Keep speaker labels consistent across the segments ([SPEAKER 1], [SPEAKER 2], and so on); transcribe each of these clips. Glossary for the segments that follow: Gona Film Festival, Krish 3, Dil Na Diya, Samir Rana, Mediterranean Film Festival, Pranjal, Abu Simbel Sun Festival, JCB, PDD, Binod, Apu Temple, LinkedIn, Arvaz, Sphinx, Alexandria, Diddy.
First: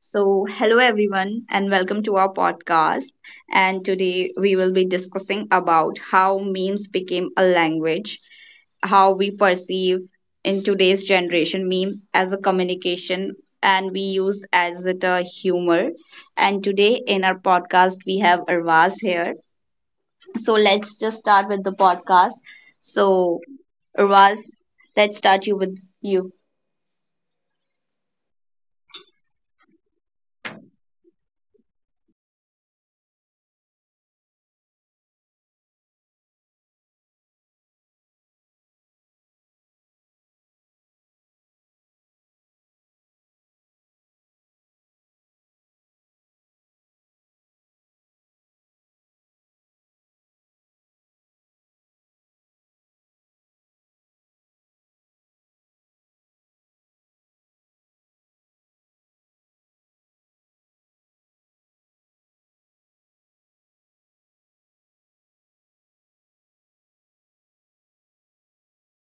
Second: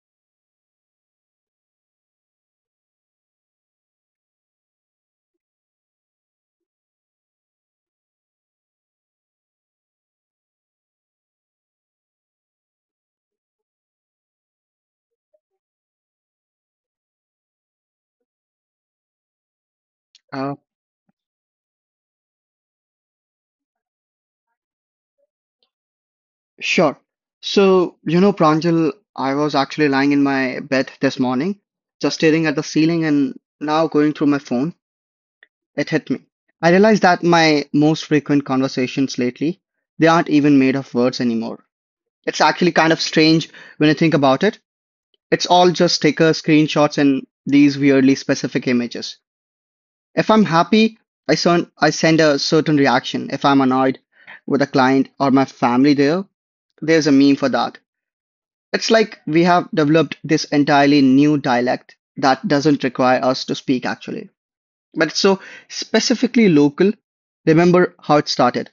[SPEAKER 1] So, hello everyone, and welcome to our podcast. And today we will be discussing about how memes became a language, how we perceive in today's generation meme as a communication and we use as it a humor. And today in our podcast we have Arvaz here. So
[SPEAKER 2] Uh,
[SPEAKER 1] let's just start with the podcast. So Arvaz, let's start you with you.
[SPEAKER 2] sure. So, you know, Pranjal, I was actually lying in my bed this morning, just staring at the ceiling and now going through my phone, it hit me. I realized that my most frequent conversations lately, they aren't even made of words anymore. It's actually kind of strange when you think about it. It's all just sticker screenshots and these weirdly specific images. If I'm happy, I send a certain reaction. If I'm annoyed with a client or my family there's a meme for that. It's like we have developed this entirely new dialect that doesn't require us to speak actually, but it's so specifically local. Remember how it started?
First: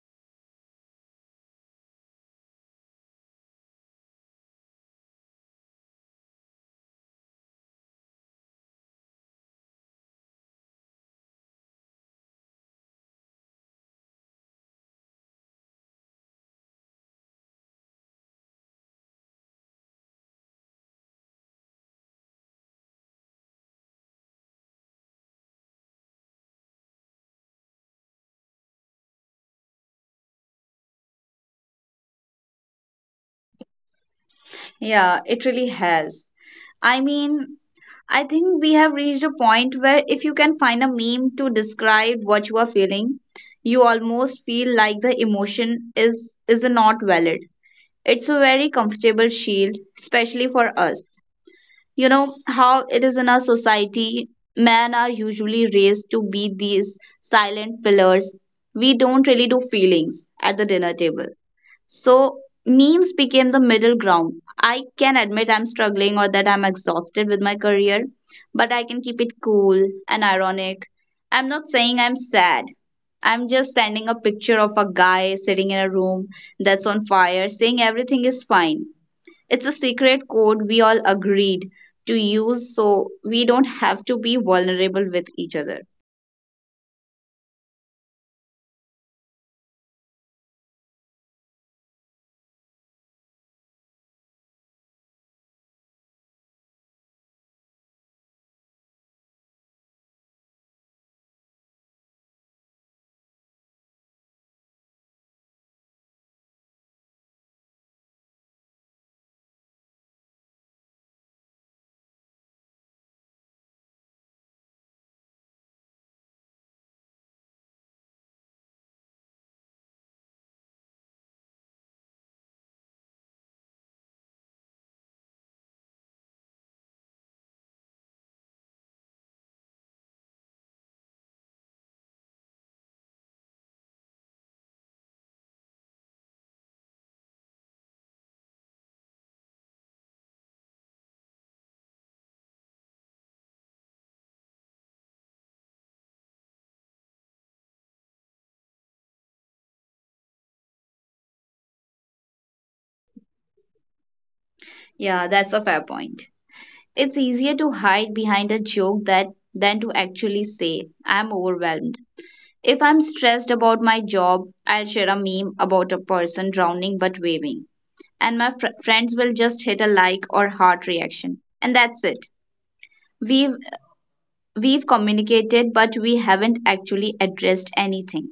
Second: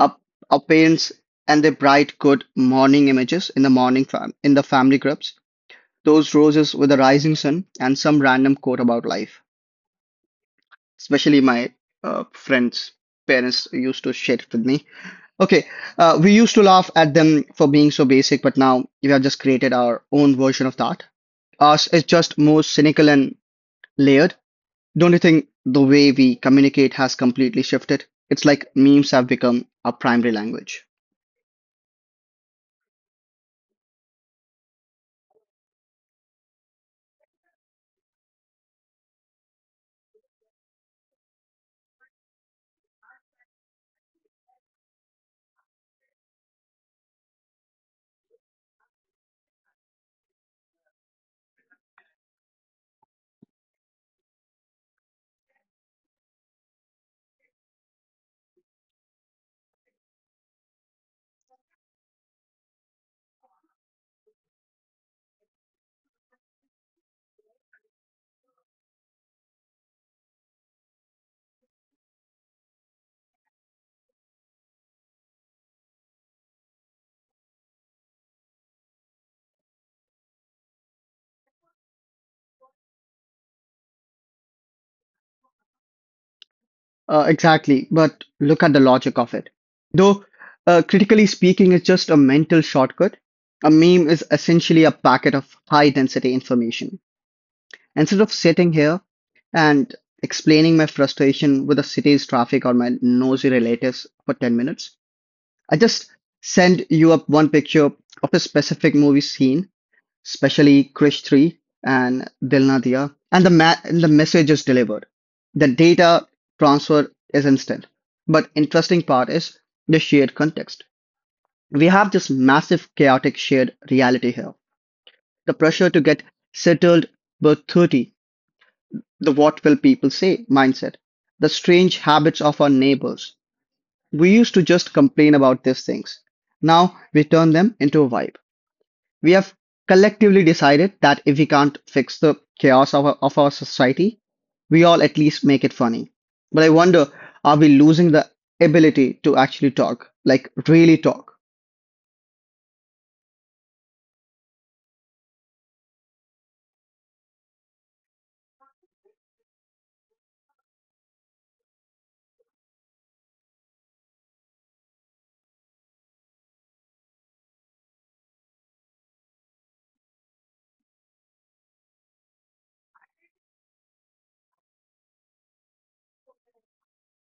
[SPEAKER 2] Our, our parents and their bright good morning images in the morning in the family groups. Those roses with the rising sun and some random quote about life. Especially my friends' parents used to share it with me. Okay, we used to laugh at them for being so basic, but now we have just created our own version of that. Ours is just more cynical and layered. Don't you think the way we communicate has completely shifted? It's like memes have become our primary language.
[SPEAKER 1] Yeah, it really has. I mean, I think we have reached a point where if you can find a meme to describe what you are feeling, you almost feel like the emotion is not valid. It's a very comfortable shield, especially for us. You know how it is in our society, men are usually raised to be these silent pillars. We don't really do feelings at the dinner table. So memes became the middle ground. I can admit I'm struggling or that I'm exhausted with my career, but I can keep it cool and ironic. I'm not saying I'm sad. I'm just sending a picture of a guy sitting in a room that's on fire saying everything is fine. It's a secret code we all agreed to use so we don't have to be vulnerable with each other.
[SPEAKER 2] Exactly, but look at the logic of it. Though, critically speaking, it's just a mental shortcut. A meme is essentially a packet of high density information. Instead of sitting here and explaining my frustration with the city's traffic or my nosy relatives for 10 minutes, I just send you up one picture of a specific movie scene, especially Krish 3 and Dil Na Diya, and and the message is delivered. The data transfer is instant. But interesting part is the shared context. We have this massive chaotic shared reality here. The pressure to get settled by 30, the what will people say mindset, the strange habits of our neighbors. We used to just complain about these things. Now we turn them into a vibe. We have collectively decided that if we can't fix the chaos of our society, we all at least make it funny. But I wonder, are we losing the ability to actually talk? Like, really talk?
[SPEAKER 1] Yeah, that's a fair point. It's easier to hide behind a joke that than to actually say, I'm overwhelmed. If I'm stressed about my job, I'll share a meme about a person drowning but waving. And my friends will just hit a like or heart reaction. And that's it. We've, we've communicated, but we haven't actually addressed anything.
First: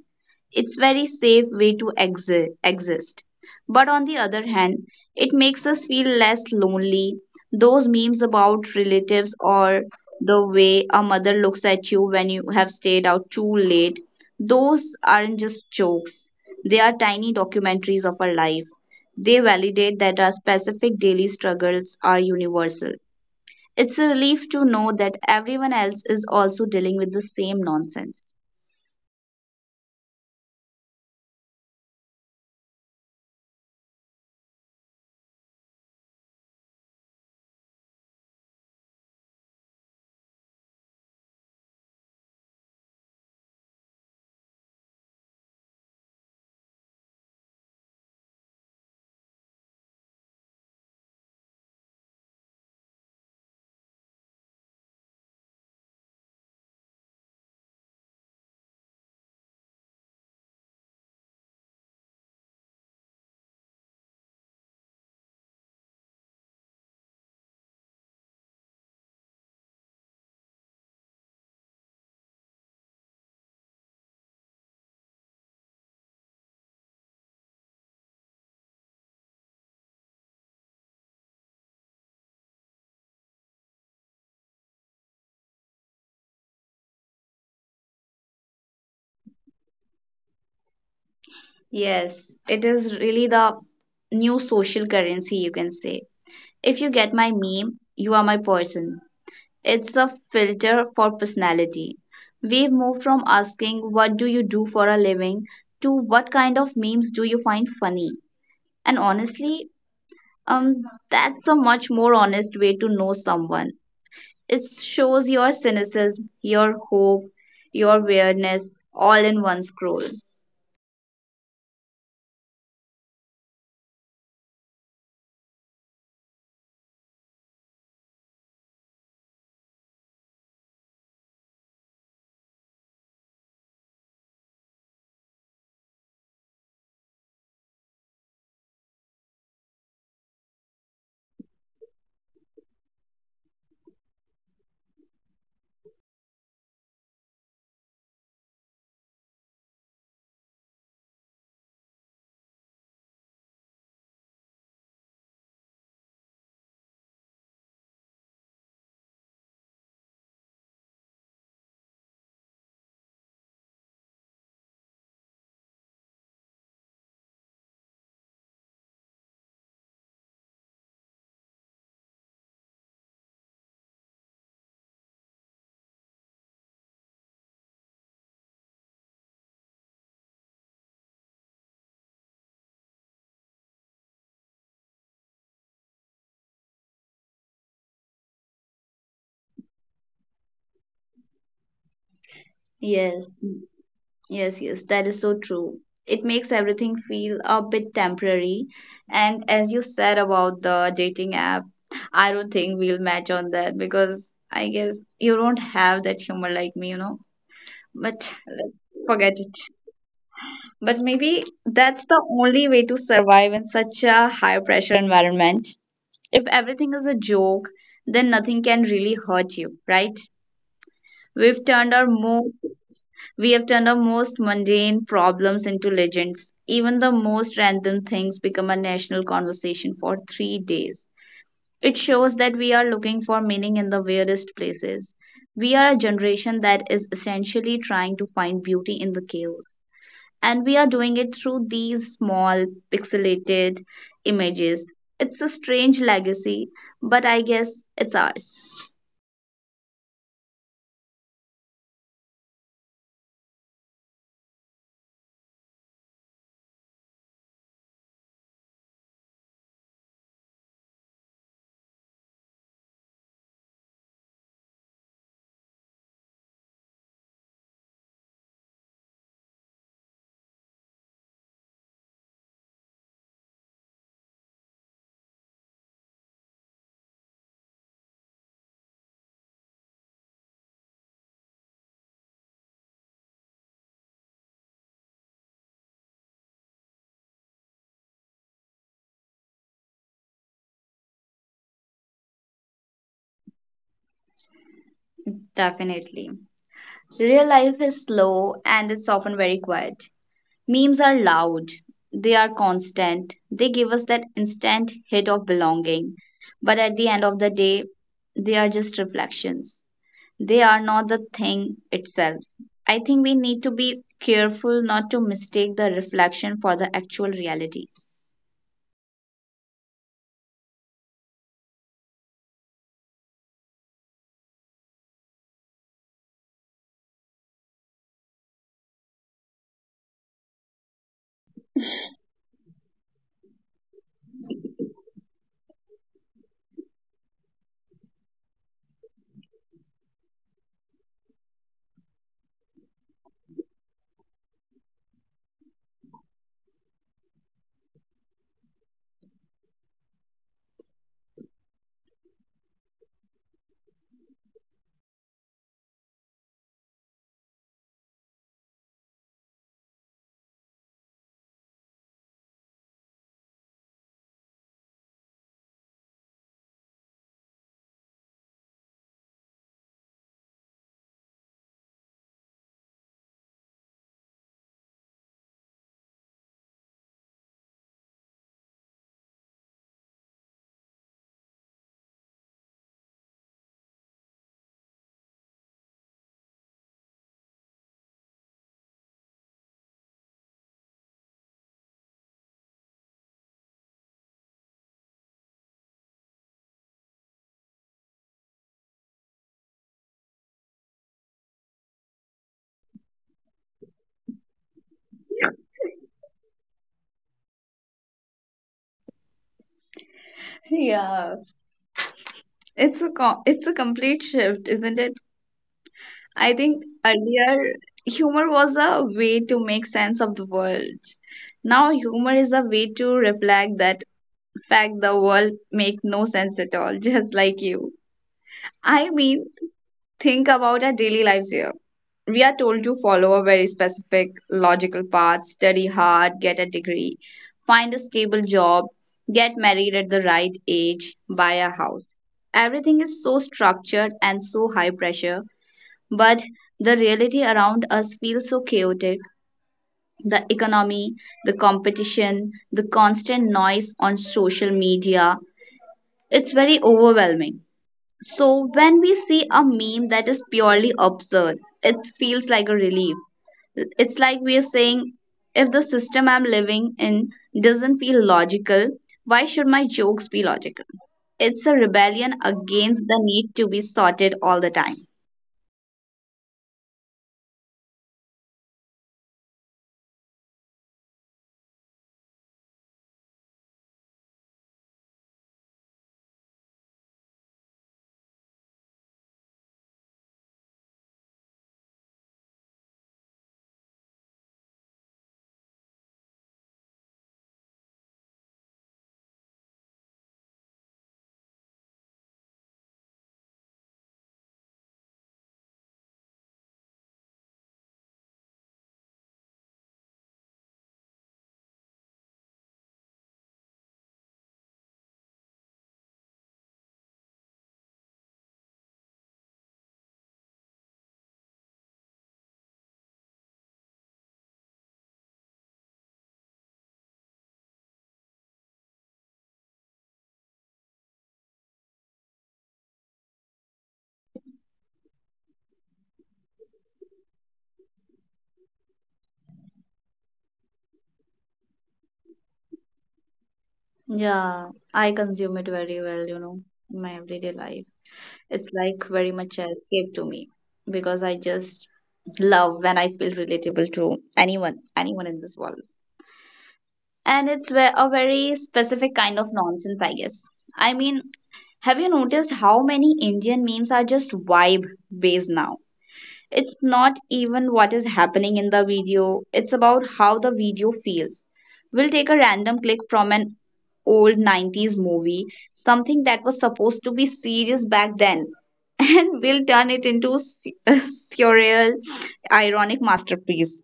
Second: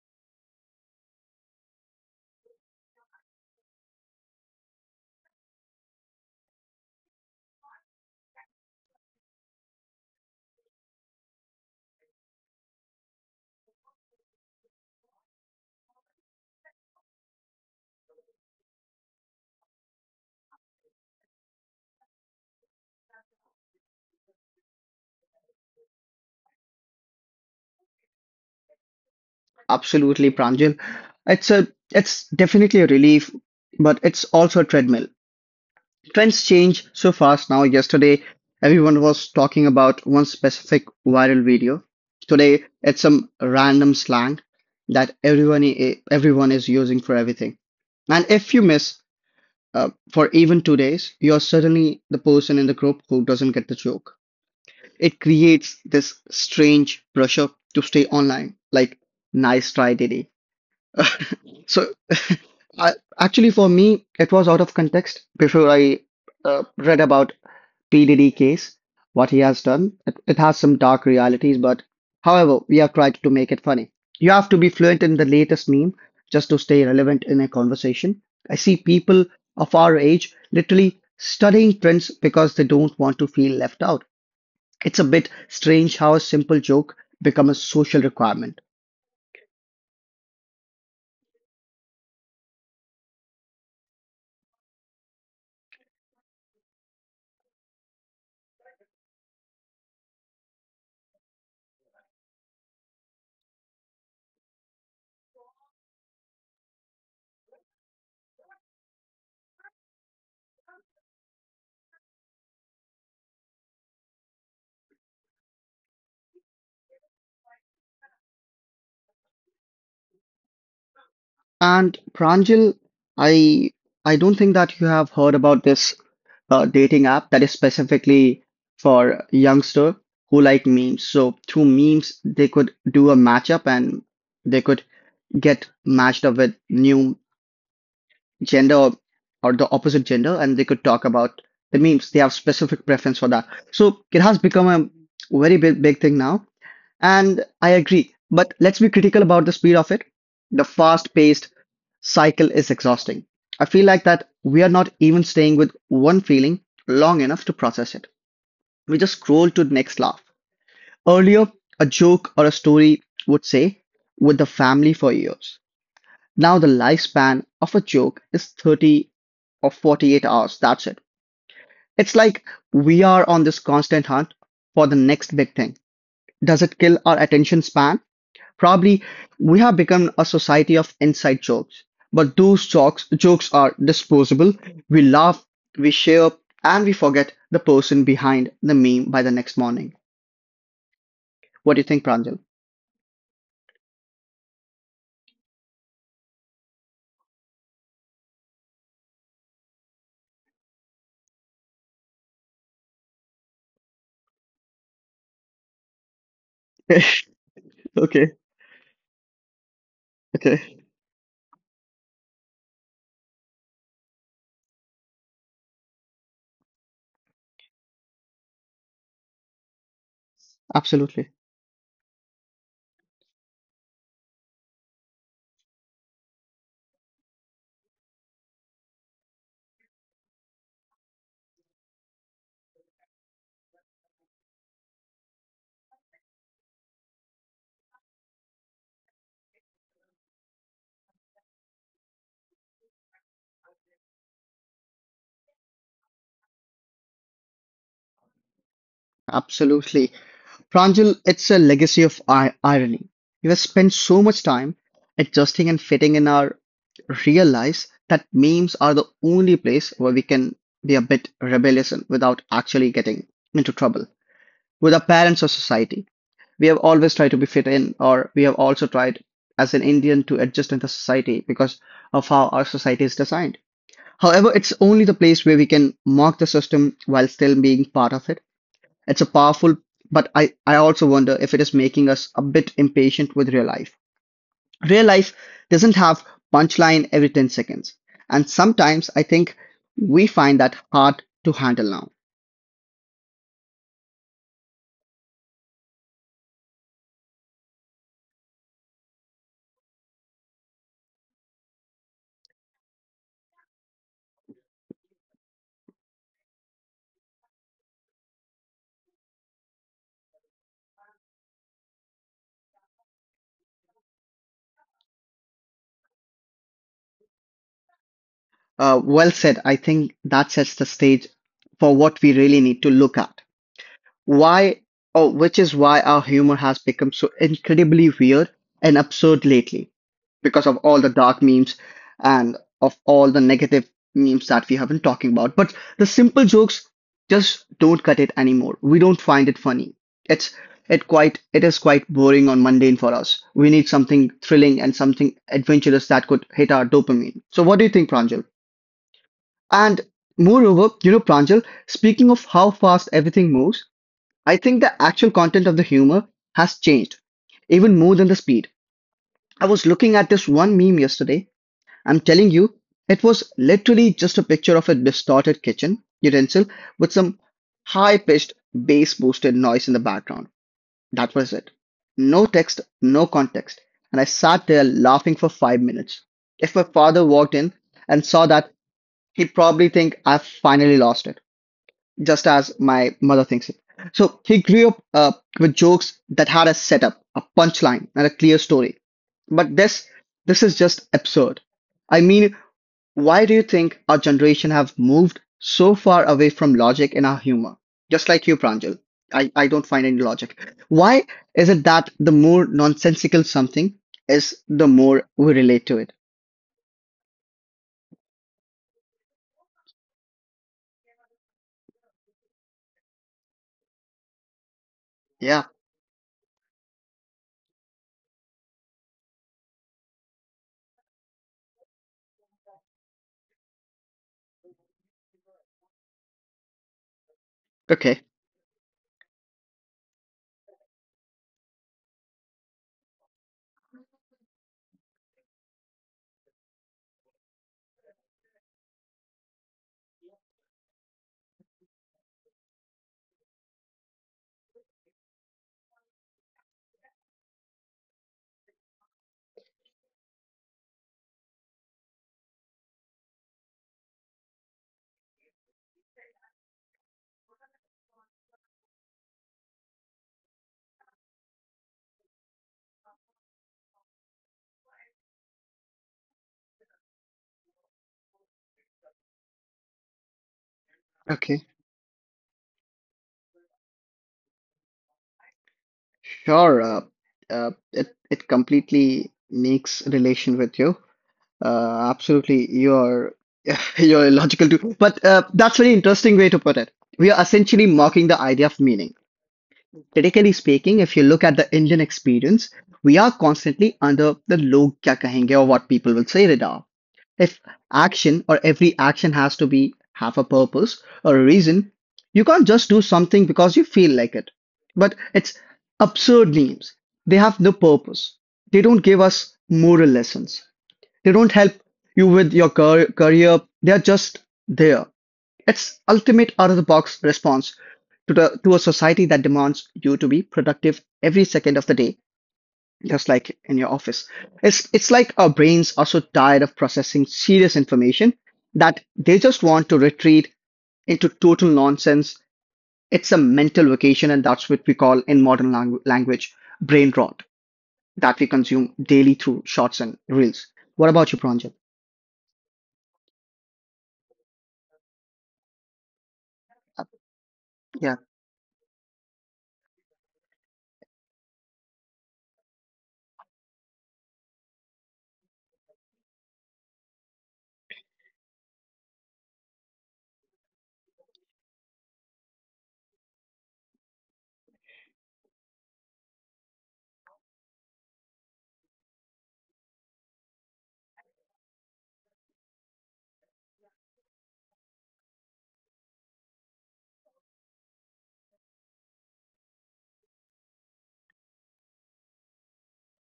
[SPEAKER 1] It's very safe way to exist. But on the other hand, it makes us feel less lonely. Those memes about relatives or the way a mother looks at you when you have stayed out too late, those aren't just jokes. They are tiny documentaries of our life. They validate that our specific daily struggles are universal. It's a relief to know that everyone else is also dealing with the same nonsense.
[SPEAKER 2] Absolutely, Pranjal. It's a, it's definitely a relief, but it's also a treadmill. Trends change so fast now. Yesterday, everyone was talking about one specific viral video. Today, it's some random slang that everyone is using for everything. And if you miss for even 2 days, you're suddenly the person in the group who doesn't get the joke. It creates this strange pressure to stay online, like nice try, Diddy. So, I, actually, for me, it was out of context before I read about PDD case, what he has done. It has some dark realities, but however, we have tried to make it funny. You have to be fluent in the latest meme just to stay relevant in a conversation. I see people of our age literally studying trends because they don't want to feel left out. It's a bit strange how a simple joke becomes a social requirement.
[SPEAKER 1] Yes, it is really the new social currency, you can say. If you get my meme, you are my person. It's a filter for personality. We've moved from asking, what do you do for a living, to what kind of memes do you find funny? And honestly, um, that's a much more honest way to know someone. It shows your cynicism, your hope, your weirdness all in one scroll.
[SPEAKER 2] And Pranjal, I I don't think that you have heard about this a dating app that is specifically for youngster who like memes. So through memes, they could do a matchup and they could get matched up with new gender or the opposite gender, and they could talk about the memes. They have specific preference for that. So it has become a very big thing now, and I agree. But let's be critical about the speed of it. The fast-paced cycle is exhausting. I feel like that we are not even staying with one feeling long enough to process it. We just scroll to the next laugh. Earlier, a joke or a story would say, with the family for years. Now, the lifespan of a joke is 30 or 48 hours. That's it. It's like we are on this constant hunt for the next big thing. Does it kill our attention span? Probably we have become a society of inside jokes. But those jokes are disposable. We laugh, we share, and we forget the person behind the meme by the next morning. What do you think, Pranjal?
[SPEAKER 1] Yes, yes, yes, that is so true. It makes everything feel a bit temporary. And as you said about the dating app, I don't think we'll match on that because I guess you don't have that humor like me, you know. But let's
[SPEAKER 2] Okay,
[SPEAKER 1] forget it. But
[SPEAKER 2] okay.
[SPEAKER 1] maybe that's the only way to survive in such a high pressure environment. If everything is a joke, then nothing can really hurt you, right? We've
[SPEAKER 2] Absolutely.
[SPEAKER 1] turned our most We have turned our most mundane problems into legends. Even the most random things become a national conversation for 3 days. It shows that we are looking for meaning in the weirdest places. We are a generation that is essentially trying to find beauty in the chaos. And we are doing it through these small, pixelated images. It's a strange legacy, but I guess it's ours.
[SPEAKER 2] Absolutely. Pranjal, it's a legacy of I irony. We have spent so much time adjusting and fitting in our real lives that memes are the only place where we can be a bit rebellious and without actually getting into trouble with our parents or society. We have always tried to be fit in, or we have also tried as an Indian to adjust in the society because of how our society is designed. However, it's only the place where we can mock the system while still being part of it. It's a powerful, but I also wonder if it is making us a bit impatient with real life. Real life doesn't have punchline every 10 seconds. And sometimes I think we find that hard to handle now.
[SPEAKER 1] Definitely. Real life is slow and it's often very quiet. Memes are loud, they are constant, they give us that instant hit of belonging. But at the end of the day, they are just reflections. They are not the thing itself. I think we need to be careful not to mistake the reflection for the actual reality.
[SPEAKER 2] Well said. I think that sets the stage for what we really need to look at. Why oh Which is why our humor has become so incredibly weird and absurd lately. Because of all the dark memes and of all the negative memes that we have been talking about. But the simple jokes just don't cut it anymore. We don't find it funny. It's it quite it is quite boring or mundane for us. We need something thrilling and something adventurous that could hit our dopamine. So what do you think, Pranjal? And moreover, you know, Pranjal, speaking of how fast everything moves, I think the actual content of the humor has changed, even more than the speed. I was looking at this one meme yesterday. I'm telling you, it was literally just a picture of a distorted kitchen utensil with some high pitched bass boosted noise in the background. That was it. No text, no context. And I sat there laughing for 5 minutes. If my father walked in and saw that, he'd probably think I've finally lost it just as my mother thinks it. So he grew up with jokes that had a setup, a punchline, and a clear story. But this is just absurd. I mean, why do you think our generation have moved so far away from logic in our humor? Just like you, Pranjal. I don't find any logic. Why is it that the more nonsensical something is, the more we relate to it?
[SPEAKER 1] Yeah, it's a it's a complete shift, isn't it?
[SPEAKER 2] Yeah.
[SPEAKER 1] I think earlier humor was a way to make sense of the world. Now humor is a way to reflect that fact the world make no sense at all, just like you.
[SPEAKER 2] Okay.
[SPEAKER 1] I mean, think about our daily lives here. We are told to follow a very specific logical path, study hard, get a degree, find a stable job, get married at the right age, buy a house. Everything is so structured and so high pressure, but the reality around us feels so chaotic. The economy, the competition, the constant noise on social media, it's very overwhelming. So when we see a meme that is purely absurd, it feels like a relief. It's like we are saying, if the system I'm living in doesn't feel logical, why should my jokes be logical? It's a
[SPEAKER 2] Okay.
[SPEAKER 1] rebellion against the need to be sorted all the time.
[SPEAKER 2] Sure, it completely makes relation with you. Absolutely, you're you're illogical too. But that's very interesting way to put it. We are essentially mocking the idea of meaning. Critically speaking, if you look at the Indian experience, we are constantly under the log kya kahenge or what people will say radar if action or every action has to be have a purpose or a reason, you can't just do something because you feel like it, but it's absurd names, they have no purpose, they don't give us moral lessons, they don't help you with your career, they are just there. It's ultimate out of the box response to the to a society that demands you to be productive every second of the day, just like in your office. It's Like our brains are so tired of processing serious information that they just want to retreat into total nonsense. It's a mental vacation, and that's what we call in modern language brain rot that we consume daily through shorts and reels. What about you, Pranjit?
[SPEAKER 1] Yeah, I consume it very well, you know, in my everyday life.
[SPEAKER 2] Yeah,
[SPEAKER 1] It's like very much an escape to me because I just love when I feel relatable to anyone, anyone in this world. And it's a very specific kind of nonsense, I guess. I mean, have you noticed how many Indian memes are just vibe based now? It's not even what is happening in the video, it's about how the video feels. We'll take a random clip from an old 90s movie, something that was supposed to be serious back then, and we'll turn it into a surreal, ironic masterpiece.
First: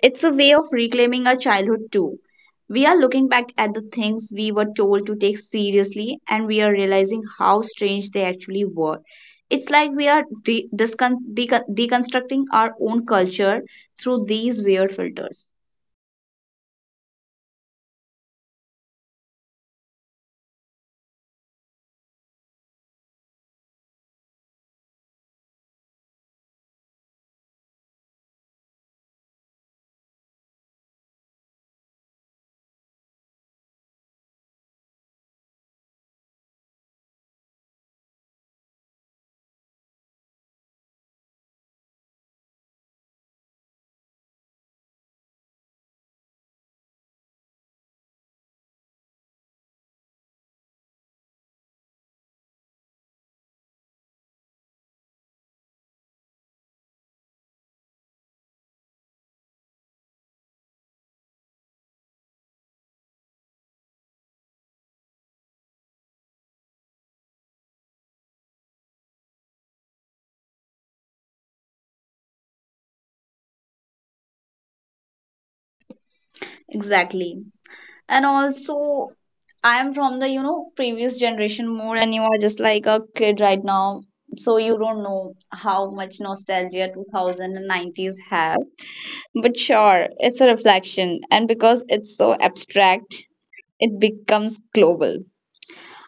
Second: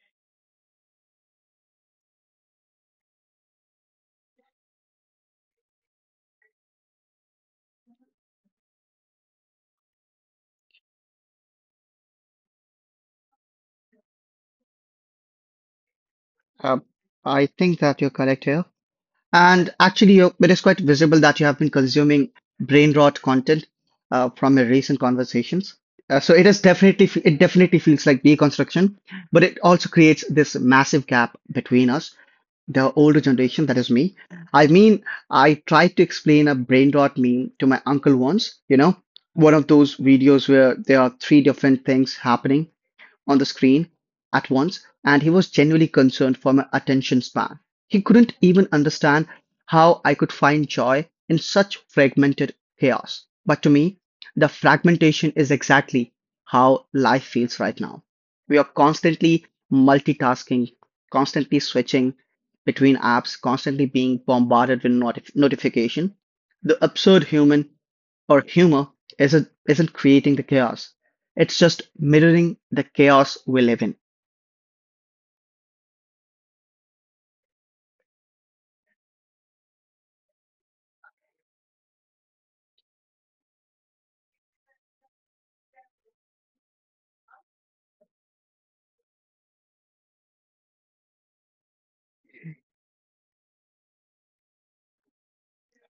[SPEAKER 1] It's a way of reclaiming our childhood too. We are looking back at the things we were told to take seriously and we are realizing how strange they actually were. It's like we are deconstructing our own culture through these weird filters.
[SPEAKER 2] um, I think that you're correct here. And actually, you it is quite visible that you have been consuming brain rot content from your recent conversations. So it definitely feels like deconstruction, but it also creates this massive gap between us, the older generation, that is me. I mean, I tried to explain a brain rot meme to my uncle once, you know, one of those videos where there are 3 different things happening on the screen at once, and he was genuinely concerned for my attention span. He couldn't even understand how I could find joy in such fragmented chaos. But to me, the fragmentation is exactly how life feels right now. We are constantly multitasking, constantly switching between apps, constantly being bombarded with notification. The absurd human or humor isn't creating the chaos. It's just mirroring the chaos we live in.
[SPEAKER 1] Exactly. And also, I am from the, you know, previous generation more, and you are just like a kid right now. So you don't know how much nostalgia 2000 and nineties have. But sure, it's a reflection, and because it's so abstract, it becomes global.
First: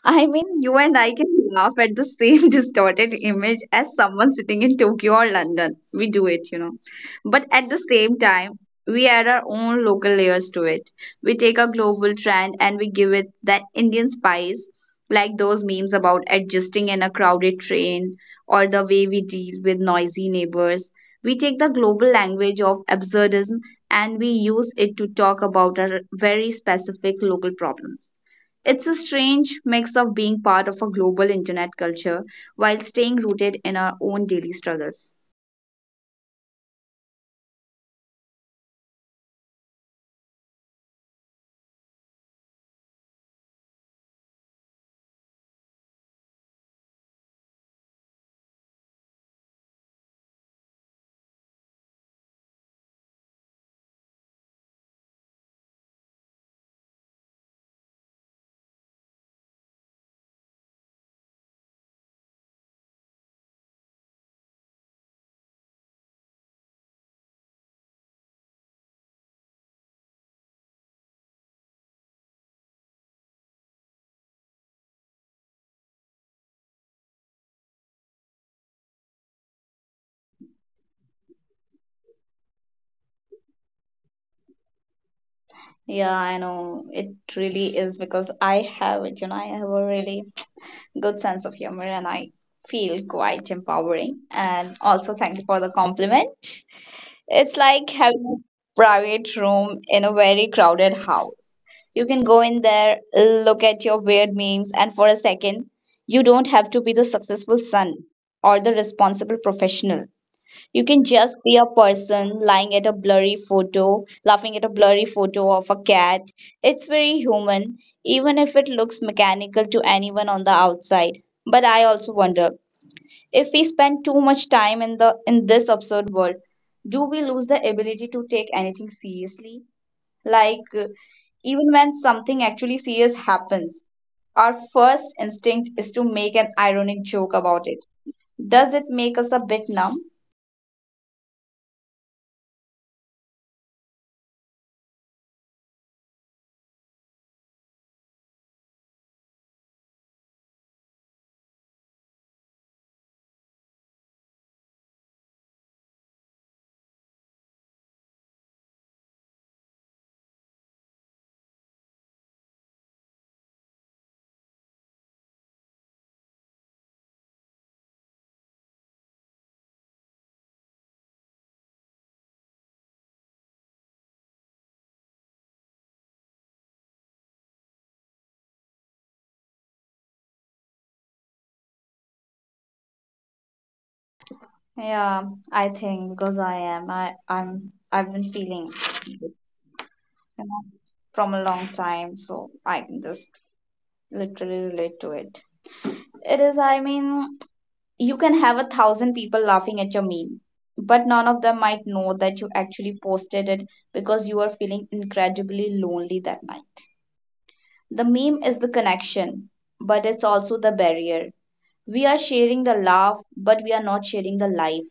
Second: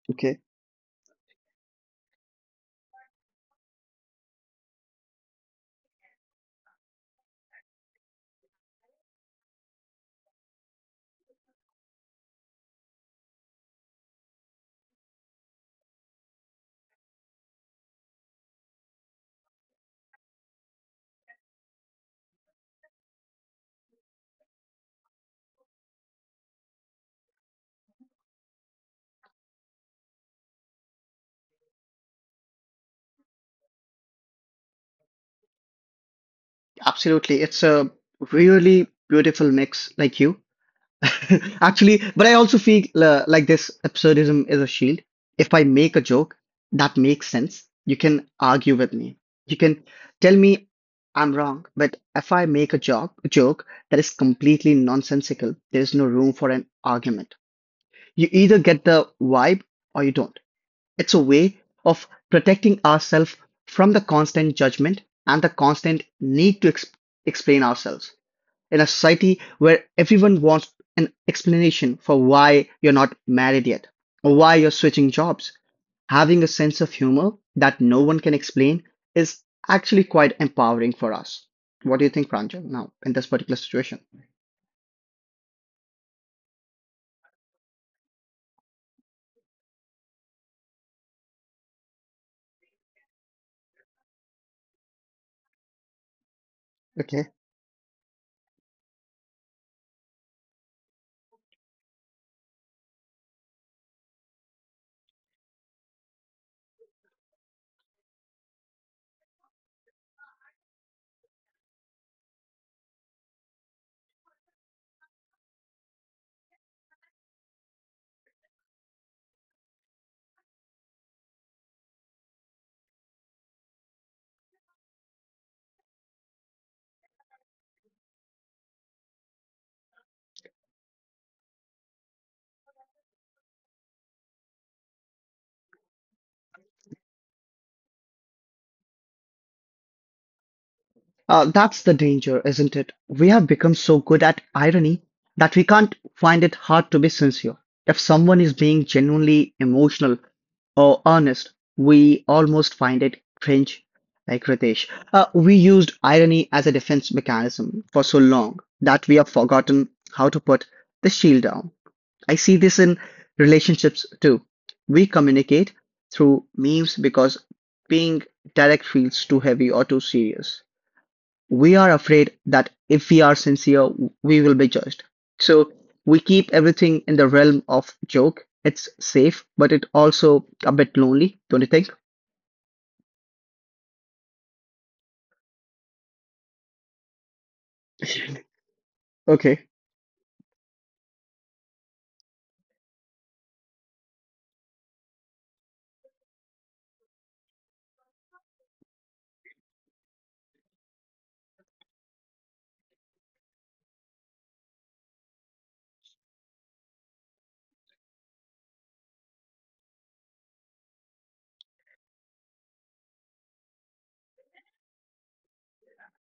[SPEAKER 1] I
[SPEAKER 2] Okay.
[SPEAKER 1] mean, you and I can laugh at the same distorted image as someone sitting in Tokyo or London. We do it, you know. But at the same time, we add our own local layers to it. We take a global trend and we give it that Indian spice, like those memes about adjusting in a crowded train or the way we deal with noisy neighbors. We take the global language of absurdism and we use it to talk about our very specific local problems. It's a strange mix of being part of a global internet culture while staying rooted in our own daily struggles.
[SPEAKER 2] Absolutely. It's a really beautiful mix, like you. Actually, but I also feel like this absurdism is a shield. If I make a joke that makes sense, you can argue with me. You can tell me I'm wrong, but if I make a joke that is completely nonsensical, there is no room for an argument. You either get the vibe or you don't. It's a way of protecting ourselves from the constant judgment and the constant need to explain ourselves. In a society where everyone wants an explanation for why you're not married yet or why you're switching jobs, having a sense of humor that no one can explain is actually quite empowering for us. What do you think, Pranjal, now in this particular situation?
[SPEAKER 1] Yeah, I know. It really is because I have it, you know, I have a really good sense of humor and I feel quite empowering. And also, thank you for the compliment.
[SPEAKER 2] Okay.
[SPEAKER 1] It's like having a private room in a very crowded house. You can go in there, look at your weird memes, and for a second, you don't have to be the successful son or the responsible professional. You can just be a person lying at a blurry photo, laughing at a blurry photo of a cat. It's very human, even if it looks mechanical to anyone on the outside. But I also wonder if we spend too much time in the in this absurd world, do we lose the ability to take anything seriously? Like uh, Even when something actually serious happens, our first instinct is to make an ironic joke about it. Does it make us a bit numb?
[SPEAKER 2] That's the danger, isn't it? We have become so good at irony that we can't find it hard to be sincere. If someone is being genuinely emotional or honest, we almost find it cringe, like Ritesh. We used irony as a defense mechanism for so long that we have forgotten how to put the shield down. I see this in relationships too. We communicate through memes because being direct feels too heavy or too serious. We are afraid that if we are sincere, we will be judged. So we keep everything in the realm of joke. It's safe, but it also a bit lonely, don't you think?
[SPEAKER 1] Yeah, I think because I am. I, I'm I've been feeling this, you
[SPEAKER 2] Okay.
[SPEAKER 1] know, from a long time, so I can just literally relate to it. It is, I mean, you can have a thousand people laughing at your meme, but none of them might know that you actually posted it because you are feeling incredibly lonely that night. The meme is the connection, but it's also the barrier. We are sharing the laugh, but we are not sharing the life.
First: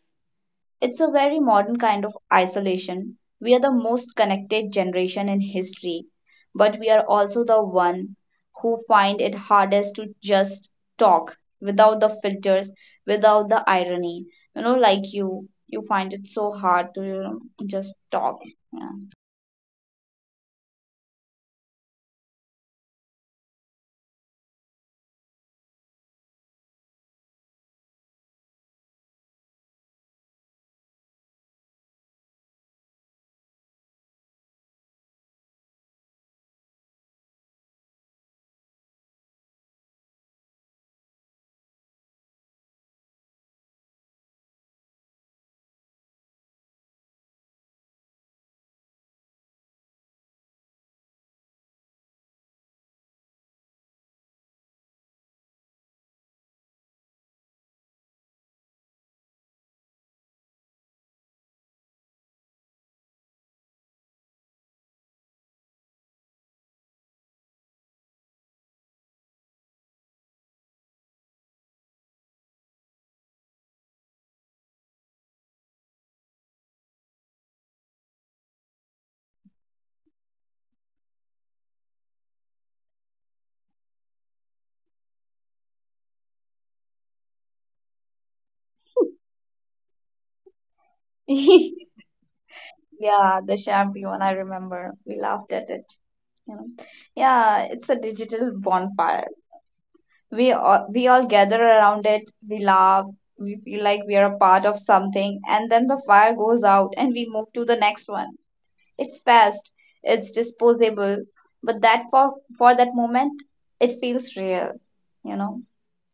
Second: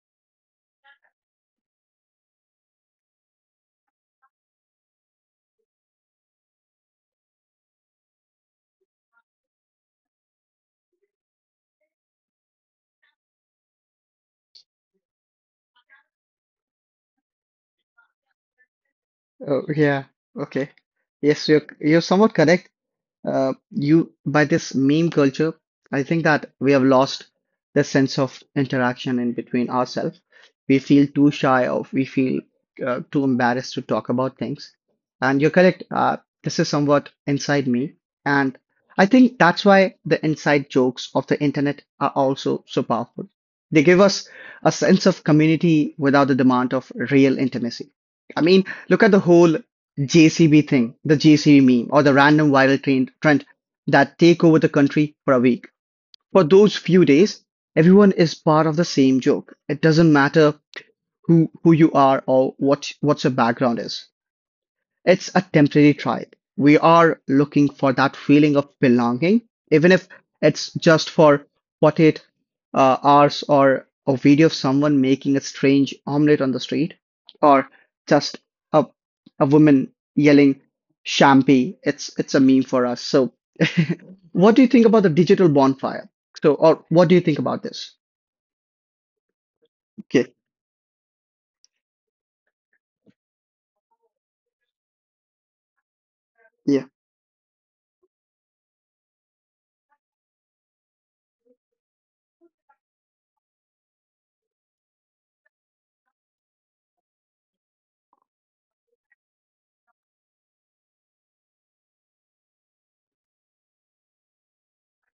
[SPEAKER 1] It's a very modern kind of isolation. We are the most connected generation in history, but we are also the one who find it hardest to just talk without the filters, without the irony. You know, like you find it so hard to, you know, just talk. Yeah.
[SPEAKER 2] Oh, yeah. Okay. Yes, you're somewhat correct. You by this meme culture, I think that we have lost the sense of interaction in between ourselves. We feel too embarrassed to talk about things. And you're correct. This is somewhat inside me, and I think that's why the inside jokes of the internet are also so powerful. They give us a sense of community without the demand of real intimacy. I mean, look at the whole JCB thing, the JCB meme, or the random viral trend that take over the country for a week. For those few days, everyone is part of the same joke. It doesn't matter who you are or what's your background is. It's a temporary tribe. We are looking for that feeling of belonging, even if it's just for 48 hours or a video of someone making a strange omelet on the street or just a, a woman yelling "shampi." It's a meme for us. So what do you think about the digital bonfire? Or what do you think about this? Okay.
[SPEAKER 1] Yeah, the shampoo one, I remember. We laughed at it. You know,
[SPEAKER 2] Yeah.
[SPEAKER 1] yeah, it's a digital bonfire. We all gather around it, we laugh, we feel like we are a part of something, and then the fire goes out and we move to the next one. It's fast, it's disposable, but that for that moment it feels real, you know.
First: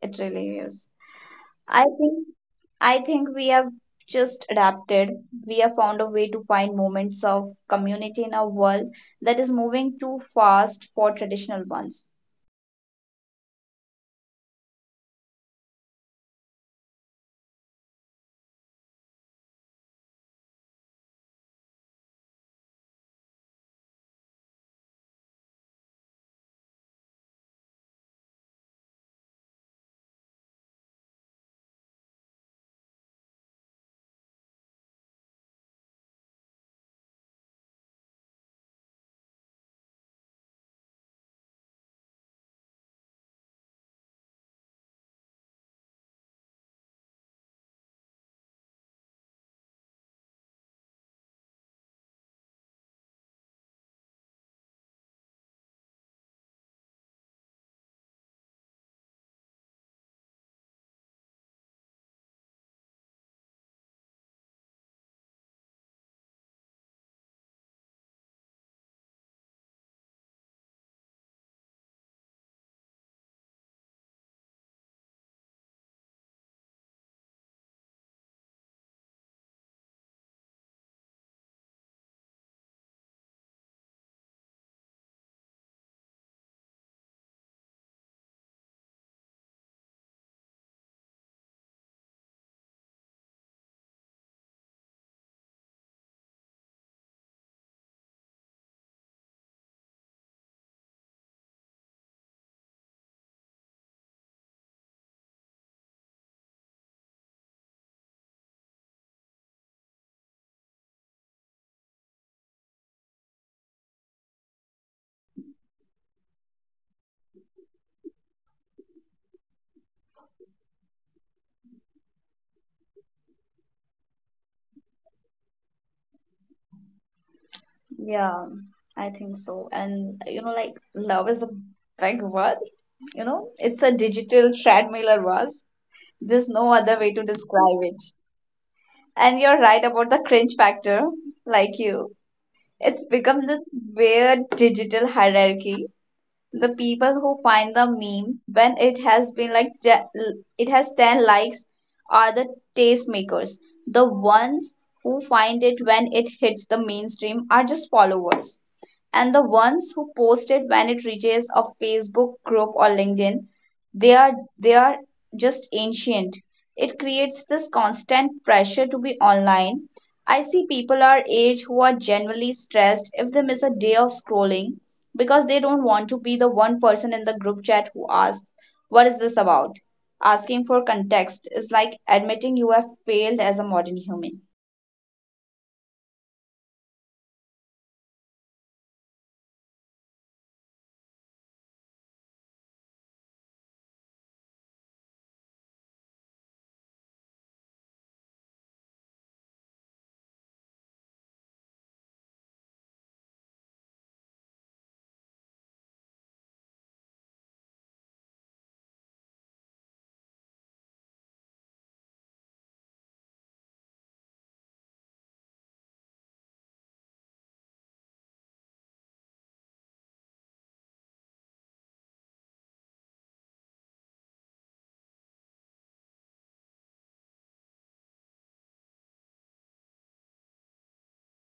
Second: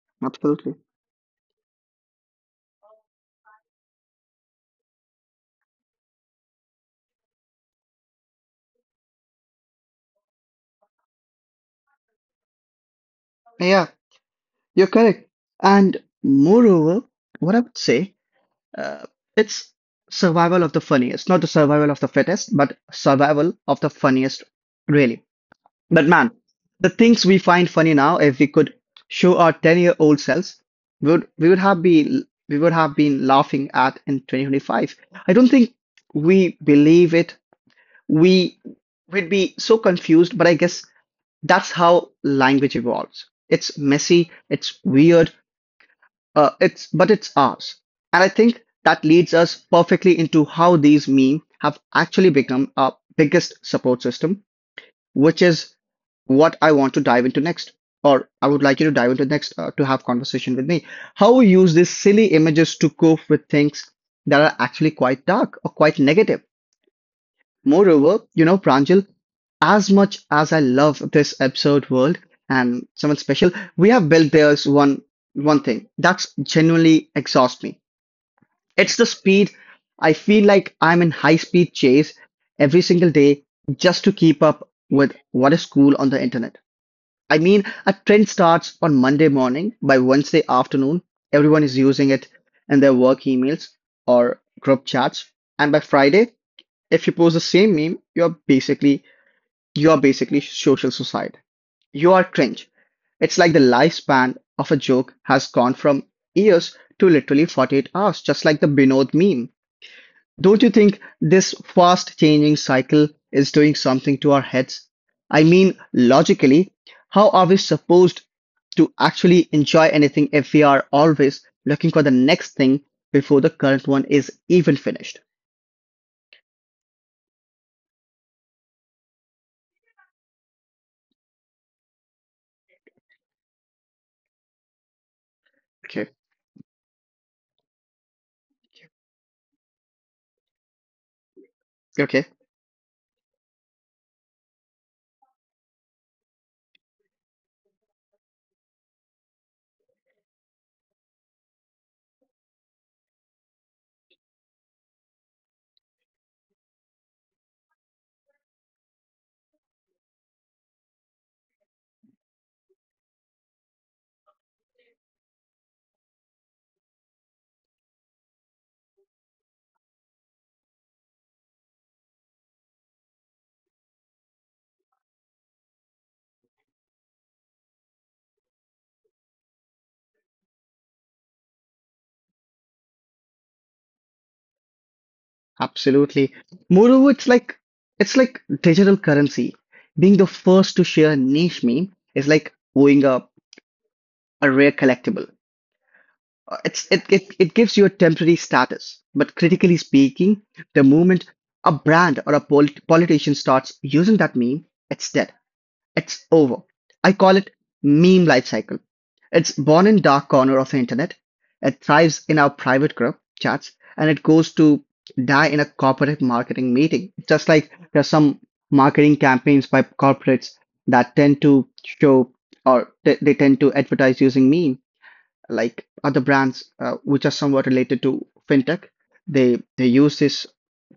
[SPEAKER 1] It really
[SPEAKER 2] Absolutely.
[SPEAKER 1] is. i think I think we have just adapted. We have found a way to find moments of community in a world that is moving too fast for traditional ones.
[SPEAKER 2] Yeah, you're correct. And moreover, what I would say, Uh, it's survival of the funniest, not the survival of the fittest, but survival of the funniest, really. But man, the things we find funny now, if we could show our 10-year-old selves, we would have been we would have been laughing at in 2025. I don't think we believe it. We would be so confused, but I guess that's how language evolves. It's messy, it's weird, it's but it's ours, and I think that leads us perfectly into how these memes have actually become our biggest support system, which is what I want to dive into next, or I would like you to dive into next to have conversation with me. How we use these silly images to cope with things that are actually quite dark or quite negative. Moreover, you know, Pranjal, as much as I love this absurd world and someone special, we have built there's one thing that's genuinely exhausts me. It's the speed. I feel like I'm in high speed chase every single day just to keep up with what is cool on the internet. I mean, a trend starts on Monday morning. By Wednesday afternoon, everyone is using it in their work emails or group chats. And by Friday, if you post the same meme, you're basically social suicide. You are cringe. It's like the lifespan of a joke has gone from years to literally 48 hours, just like the Binod meme. Don't you think this fast changing cycle is doing something to our heads? I mean, logically, how are we supposed to actually enjoy anything if we are always looking for the next thing before the current one is even finished?
[SPEAKER 1] Yeah, I think so. And you know, like love is a big word. You know, it's a digital treadmill or was. There's
[SPEAKER 2] Okay,
[SPEAKER 1] no other way to describe it. And you're right about the cringe factor, like you.
[SPEAKER 2] okay.
[SPEAKER 1] It's become this weird digital hierarchy. The people who find the meme when it has been like it has 10 likes are the tastemakers. The ones who find it when it hits the mainstream are just followers, and the ones who post it when it reaches a Facebook group or LinkedIn, they are just ancient. It creates this constant pressure to be online. I see people our age who are generally stressed if they miss a day of scrolling because they don't want to be the one person in the group chat who asks, "What is this about?" Asking for context is like admitting you have failed as a modern human.
[SPEAKER 2] Absolutely. Moreover, it's like digital currency. Being the first to share a niche meme is like owning a rare collectible. It's it, it it gives you a temporary status, but critically speaking, the moment a brand or a politician starts using that meme, it's dead. It's over. I call it meme life cycle. It's born in dark corner of the internet. It thrives in our private group chats and it goes to die in a corporate marketing meeting. Just like there are some marketing campaigns by corporates that tend to show or they tend to advertise using meme, like other brands which are somewhat related to fintech. They use this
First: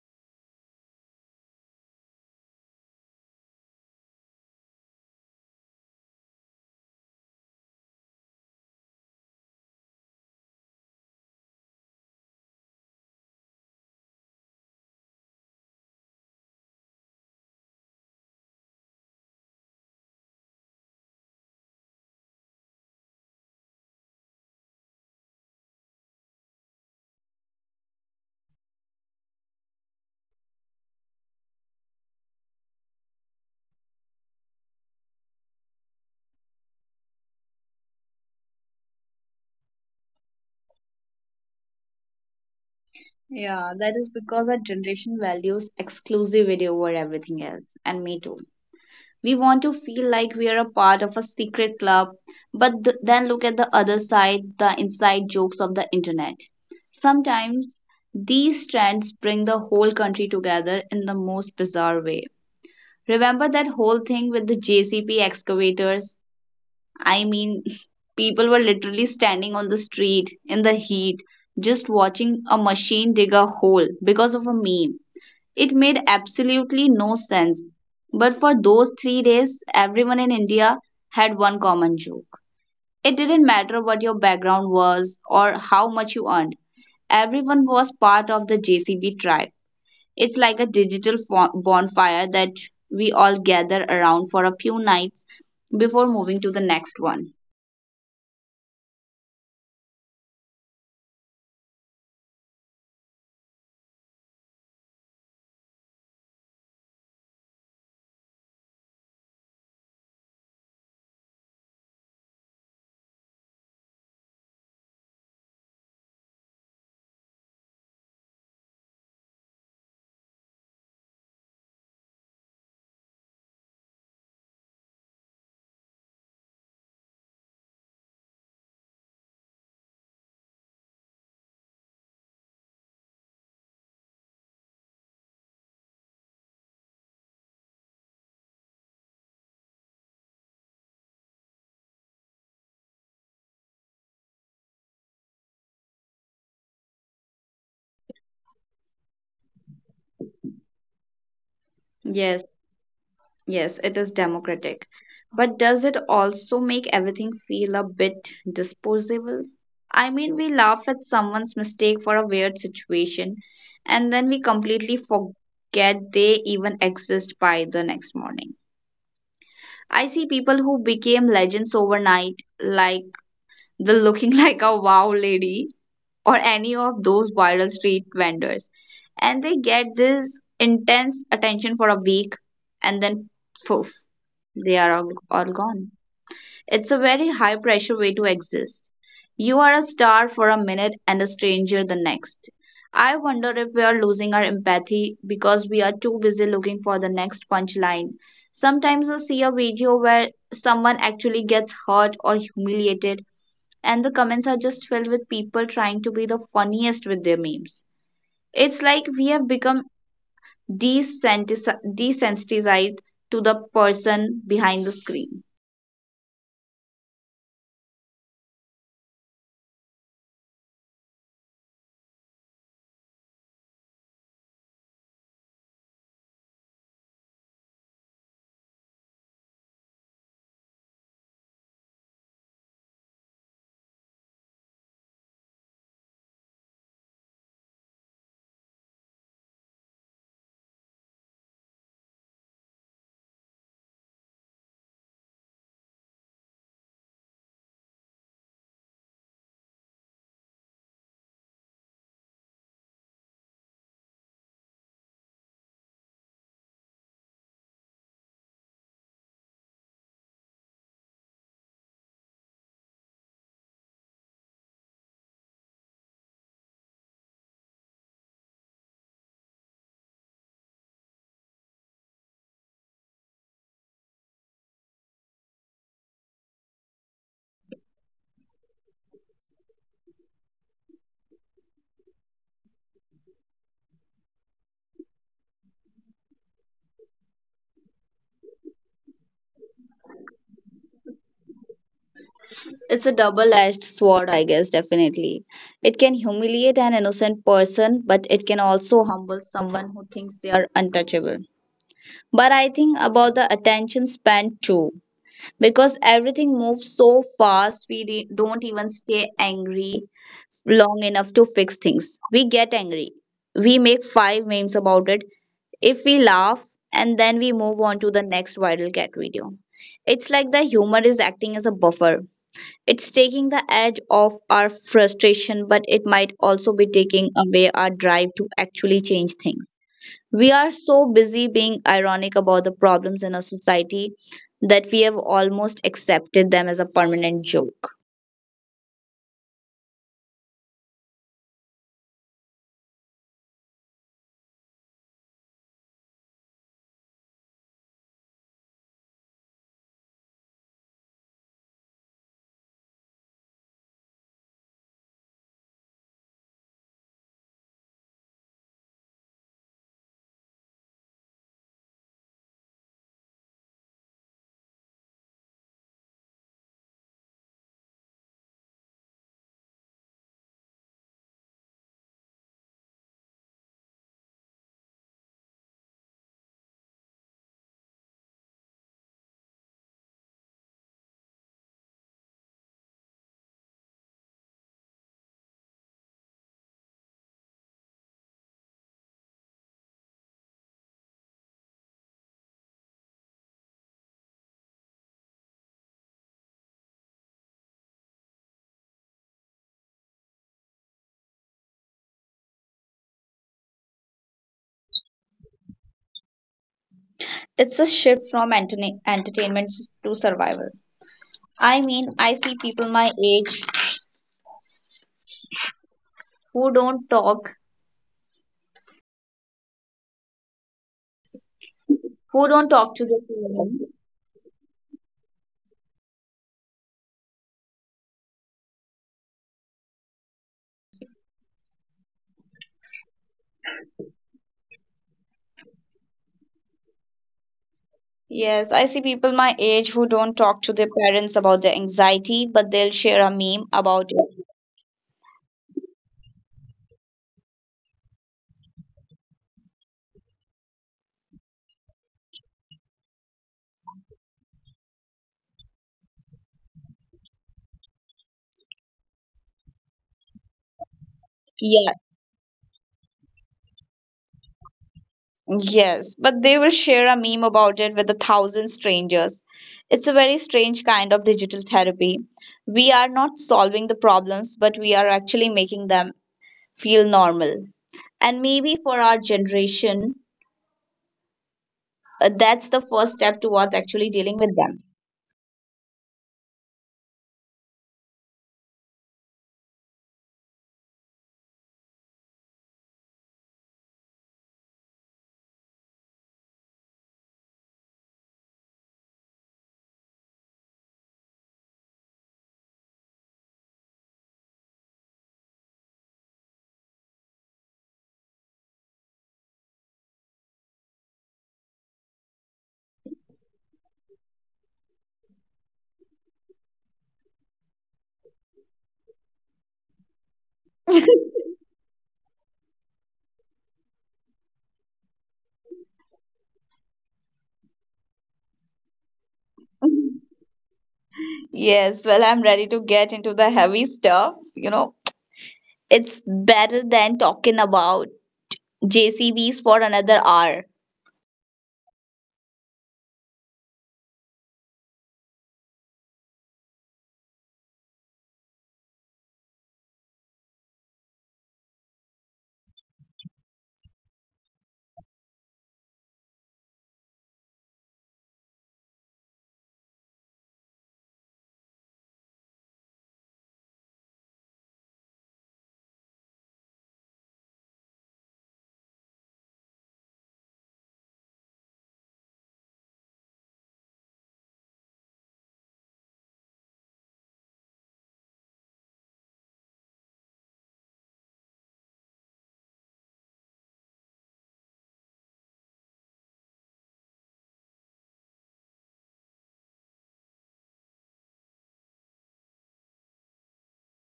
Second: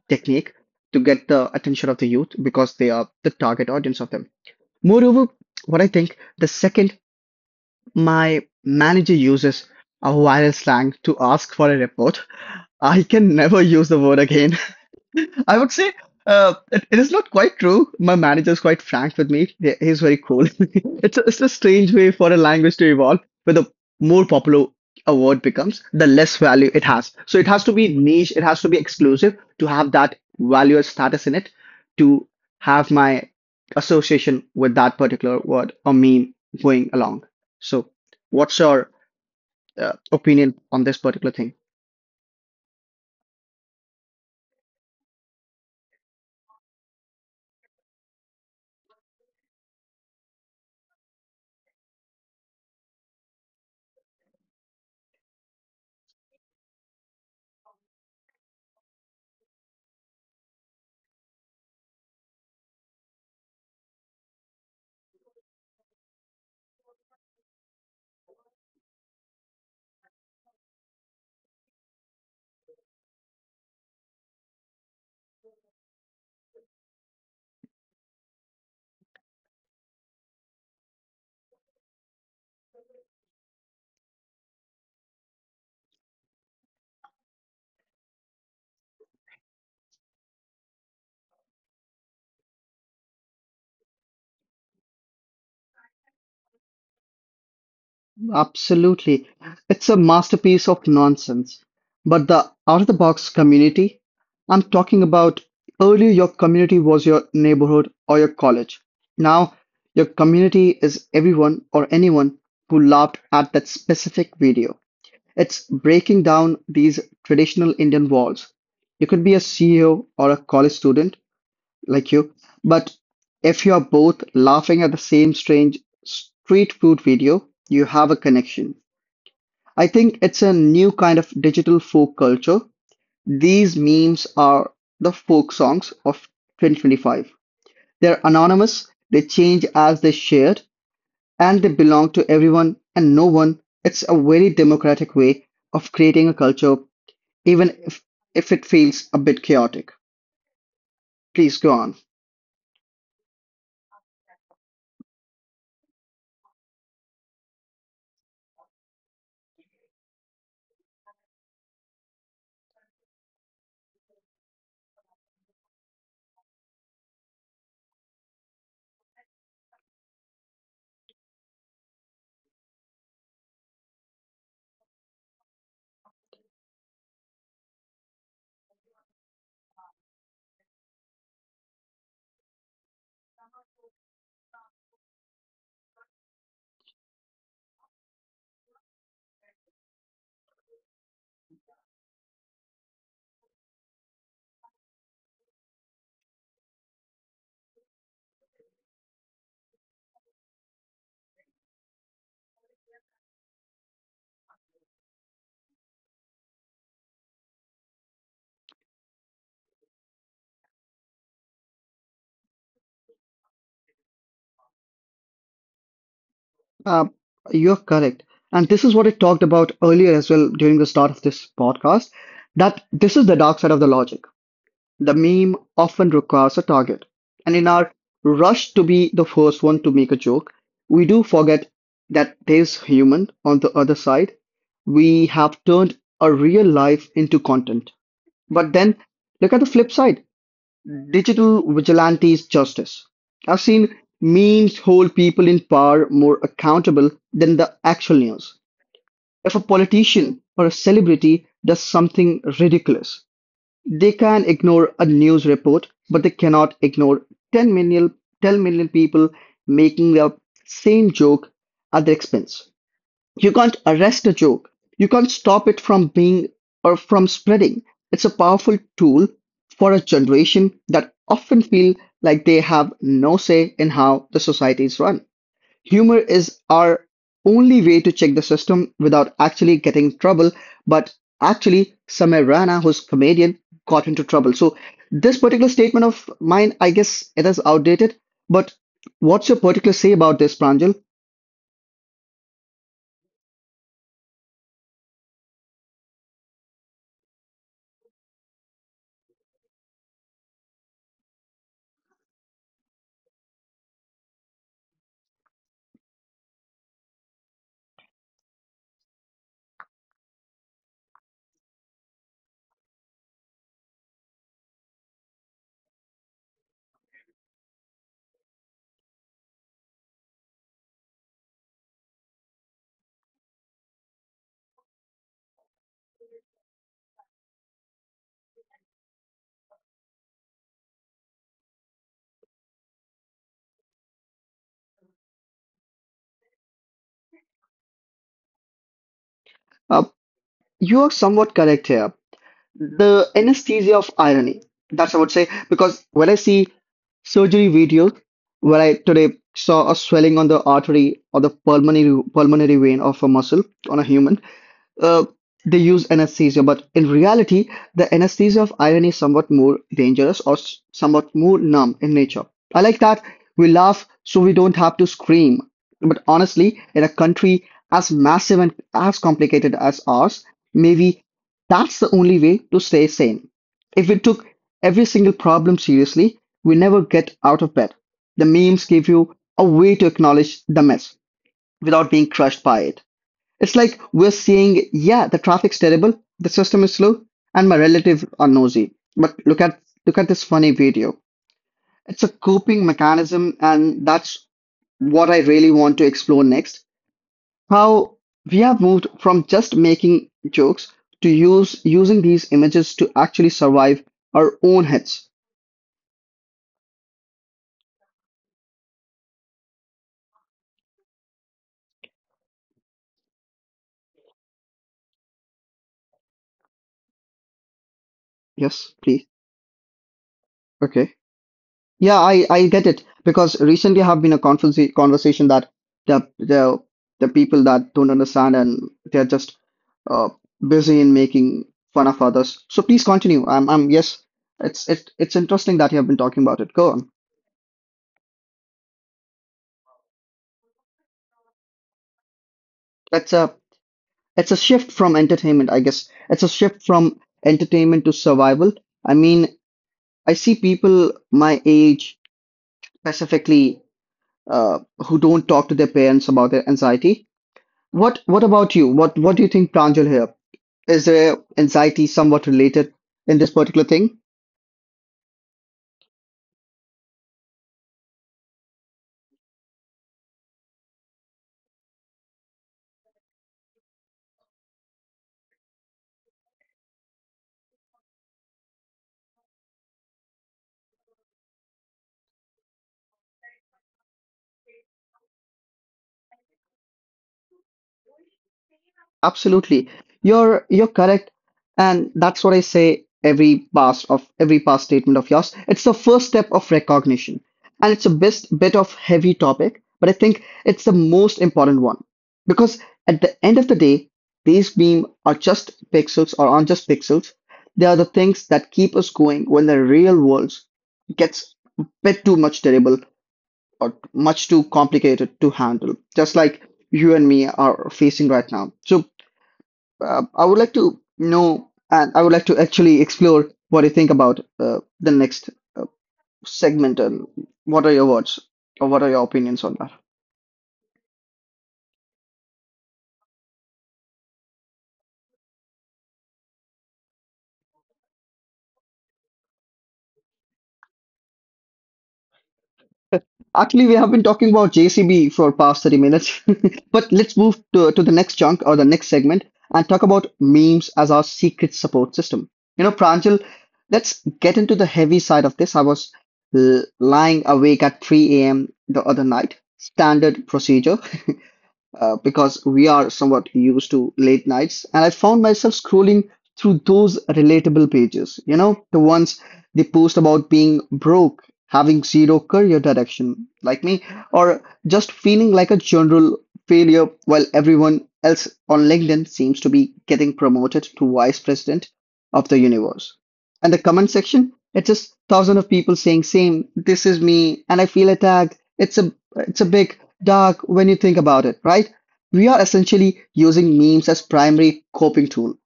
[SPEAKER 2] technique to get the attention of the youth because they are the target audience of them. Moreover, what I think, the second my manager uses a viral slang to ask for a report, I can never use the word again. I would say it is not quite true. My manager is quite frank with me. He's very cool. It's it's a strange way for a language to evolve, where the more popular a word becomes, the less value it has. So it has to be niche, it has to be exclusive to have that value or status in it to have my association with that particular word or meme going along. So what's your opinion on this particular thing?
[SPEAKER 1] Yeah, that is because our generation values exclusivity over everything else, and me too. We want to feel like we are a part of a secret club, but then look at the other side, the inside jokes of the internet. Sometimes these trends bring the whole country together in the most bizarre way. Remember that whole thing with the JCP excavators? I mean, people were literally standing on the street in the heat, just watching a machine dig a hole because of a meme. It made absolutely no sense. But for those 3 days, everyone in India had one common joke. It didn't matter what your background was or how much you earned, everyone was part of the JCB tribe. It's like a digital bonfire that we all gather around for a few nights before moving to the next one.
[SPEAKER 2] Absolutely. It's a masterpiece of nonsense. But the out of the box community, I'm talking about earlier your community was your neighborhood or your college. Now your community is everyone or anyone who laughed at that specific video. It's breaking down these traditional Indian walls. You could be a CEO or a college student like you. But if you are both laughing at the same strange street food video, you have a connection. I think it's a new kind of digital folk culture. These memes are the folk songs of 2025. They're anonymous, they change as they shared, and they belong to everyone and no one. It's a very democratic way of creating a culture, even if it feels a bit chaotic. Please go on.
[SPEAKER 1] Yes. Yes, it is democratic. But does it also make everything feel a bit disposable? I mean, we laugh at someone's mistake for a weird situation, and then we completely forget they even exist by the next morning. I see people who became legends overnight, like the looking like a wow lady, or any of those viral street vendors. And they get this intense attention for a week, and then poof, they are all gone. It's a very high pressure way to exist. You are a star for a minute and a stranger the next. I wonder if we are losing our empathy because we are too busy looking for the next punchline. Sometimes I see a video where someone actually gets hurt or humiliated, and the comments are just filled with people trying to be the funniest with their memes. It's like we have become desensitized to the person behind the screen.
[SPEAKER 2] Uh, you're correct. And this is what I talked about earlier as well during the start of this podcast that this is the dark side of the logic. The meme often requires a target. And in our rush to be the first one to make a joke, we do forget that there's human on the other side. We have turned a real life into content. But then look at the flip side. Digital vigilantes justice. I've seen memes hold people in power more accountable than the actual news. If a politician or a celebrity does something ridiculous, they can ignore a news report, but they cannot ignore 10 million, 10 million people making the same joke at their expense. You can't arrest a joke. You can't stop it from being or from spreading. It's a powerful tool for a generation that often feel like they have no say in how the society is run. Humor is our only way to check the system without actually getting in trouble, but actually Samir Rana, who's comedian, got into trouble. So this particular statement of mine, I guess it is outdated, but what's your particular say about this, Pranjal?
[SPEAKER 1] It's a double edged sword, I guess, definitely. It can humiliate an innocent person, but it can also humble someone who thinks they are untouchable. But I think about the attention span too. Because everything moves so fast, we don't even stay angry long enough to fix things. We get angry, we make five memes about it, if we laugh, and then we move on to the next viral cat video. It's like the humor is acting as a buffer. It's taking the edge off our frustration, but it might also be taking away our drive to actually change things. We are so busy being ironic about the problems in our society that we have almost accepted them as a permanent joke.
[SPEAKER 2] Uh, you are somewhat correct here. The anesthesia of irony. That's I would say because when I see surgery videos, where I today saw a swelling on the artery or the pulmonary vein of a muscle on a human, uh, they use anesthesia, but in reality, the anesthesia of irony is somewhat more dangerous or somewhat more numb in nature. I like that we laugh so we don't have to scream. But honestly, in a country as massive and as complicated as ours, maybe that's the only way to stay sane. If we took every single problem seriously, we never get out of bed. The memes give you a way to acknowledge the mess without being crushed by it. It's like we're seeing, yeah, the traffic's terrible, the system is slow, and my relatives are nosy. But look at this funny video. It's a coping mechanism, and that's what I really want to explore next. How we have moved from just making jokes to use using these images to actually survive our own heads.
[SPEAKER 1] It's a shift from entertainment to survival. I mean, I see people my age who
[SPEAKER 2] Yes,
[SPEAKER 1] don't
[SPEAKER 2] please.
[SPEAKER 1] talk,
[SPEAKER 2] Okay. Yeah, I, get it because recently have been a
[SPEAKER 1] who don't talk to their
[SPEAKER 2] conversation that
[SPEAKER 1] parents.
[SPEAKER 2] the the the people that don't understand and they're just uh, busy in making fun of others. So please continue. I'm yes, it's interesting that you have been talking about it. Go on.
[SPEAKER 1] Yes, I see people my age who don't talk to their parents
[SPEAKER 2] It's
[SPEAKER 1] about
[SPEAKER 2] a
[SPEAKER 1] their anxiety, but they'll
[SPEAKER 2] shift
[SPEAKER 1] share a
[SPEAKER 2] from
[SPEAKER 1] meme
[SPEAKER 2] entertainment, I
[SPEAKER 1] about
[SPEAKER 2] guess.
[SPEAKER 1] it.
[SPEAKER 2] It's a shift from entertainment to survival. I mean, I see people my age specifically uh, who don't talk to their parents about their anxiety. What about you? What do you think plans you'll help? Is there anxiety somewhat related in
[SPEAKER 1] Yeah.
[SPEAKER 2] this particular thing?
[SPEAKER 1] Yes, but they will share a meme about it with a thousand strangers. It's a very strange kind of digital therapy. We are not solving the problems, but we are actually making them feel normal. And maybe for our generation, that's the first step towards actually dealing with them.
[SPEAKER 2] Absolutely. You're correct. And that's what I say every past of every past statement of yours. It's the first step of recognition. And it's a best bit of heavy topic, but I think it's the most important one. Because at the end of the day, these beam are just pixels or aren't just pixels. They are the things that keep us going when the real world gets a bit too much terrible or much too complicated to handle, just like you and me are facing right now. So I would like to know, and I would like to actually explore what you think about the next uh, segment and what are your words or what are your opinions on that?
[SPEAKER 1] Yes, well, I'm ready to get into the heavy stuff. You know, it's better than talking about JCBs for another hour.
[SPEAKER 2] Actually, we have been talking about JCB for past 30 minutes, but let's move to the next chunk or the next segment and talk about memes as our secret support system. You know, Pranjal, let's get into the heavy side of this. I was lying awake at 3 a.m. the other night, standard procedure, because we are somewhat used to late nights. And I found myself scrolling through those relatable pages, you know, the ones they post about being broke, having zero career direction, like me, or just feeling like a general failure while everyone else on LinkedIn seems to be getting promoted to vice president of the universe. And the comment section, it's just thousands of people saying same, this is me, and I feel attacked. It's a big dark when you think about it, right? We are essentially using memes as primary coping tool.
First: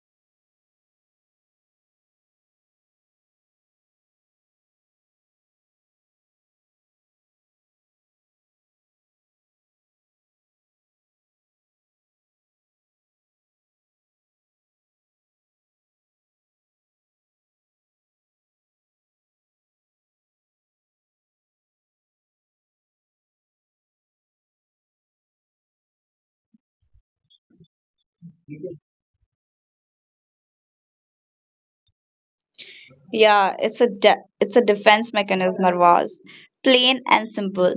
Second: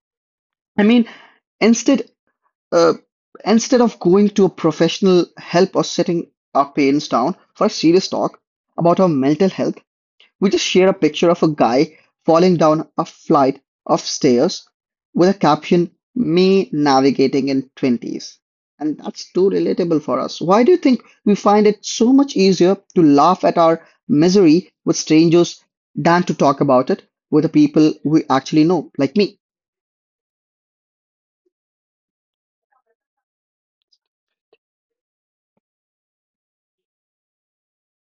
[SPEAKER 2] I mean, instead uh, instead of going to a professional help or setting our parents down for a serious talk about our mental health, we just shared a picture of a guy falling down a flight of stairs with a caption, "Me Navigating in twenties." And that's too relatable for us. Why do you think we find it so much easier to laugh at our misery with strangers than to talk about it with the people we actually know, like me?
[SPEAKER 1] Yeah, it's a defense mechanism, was. Plain and simple.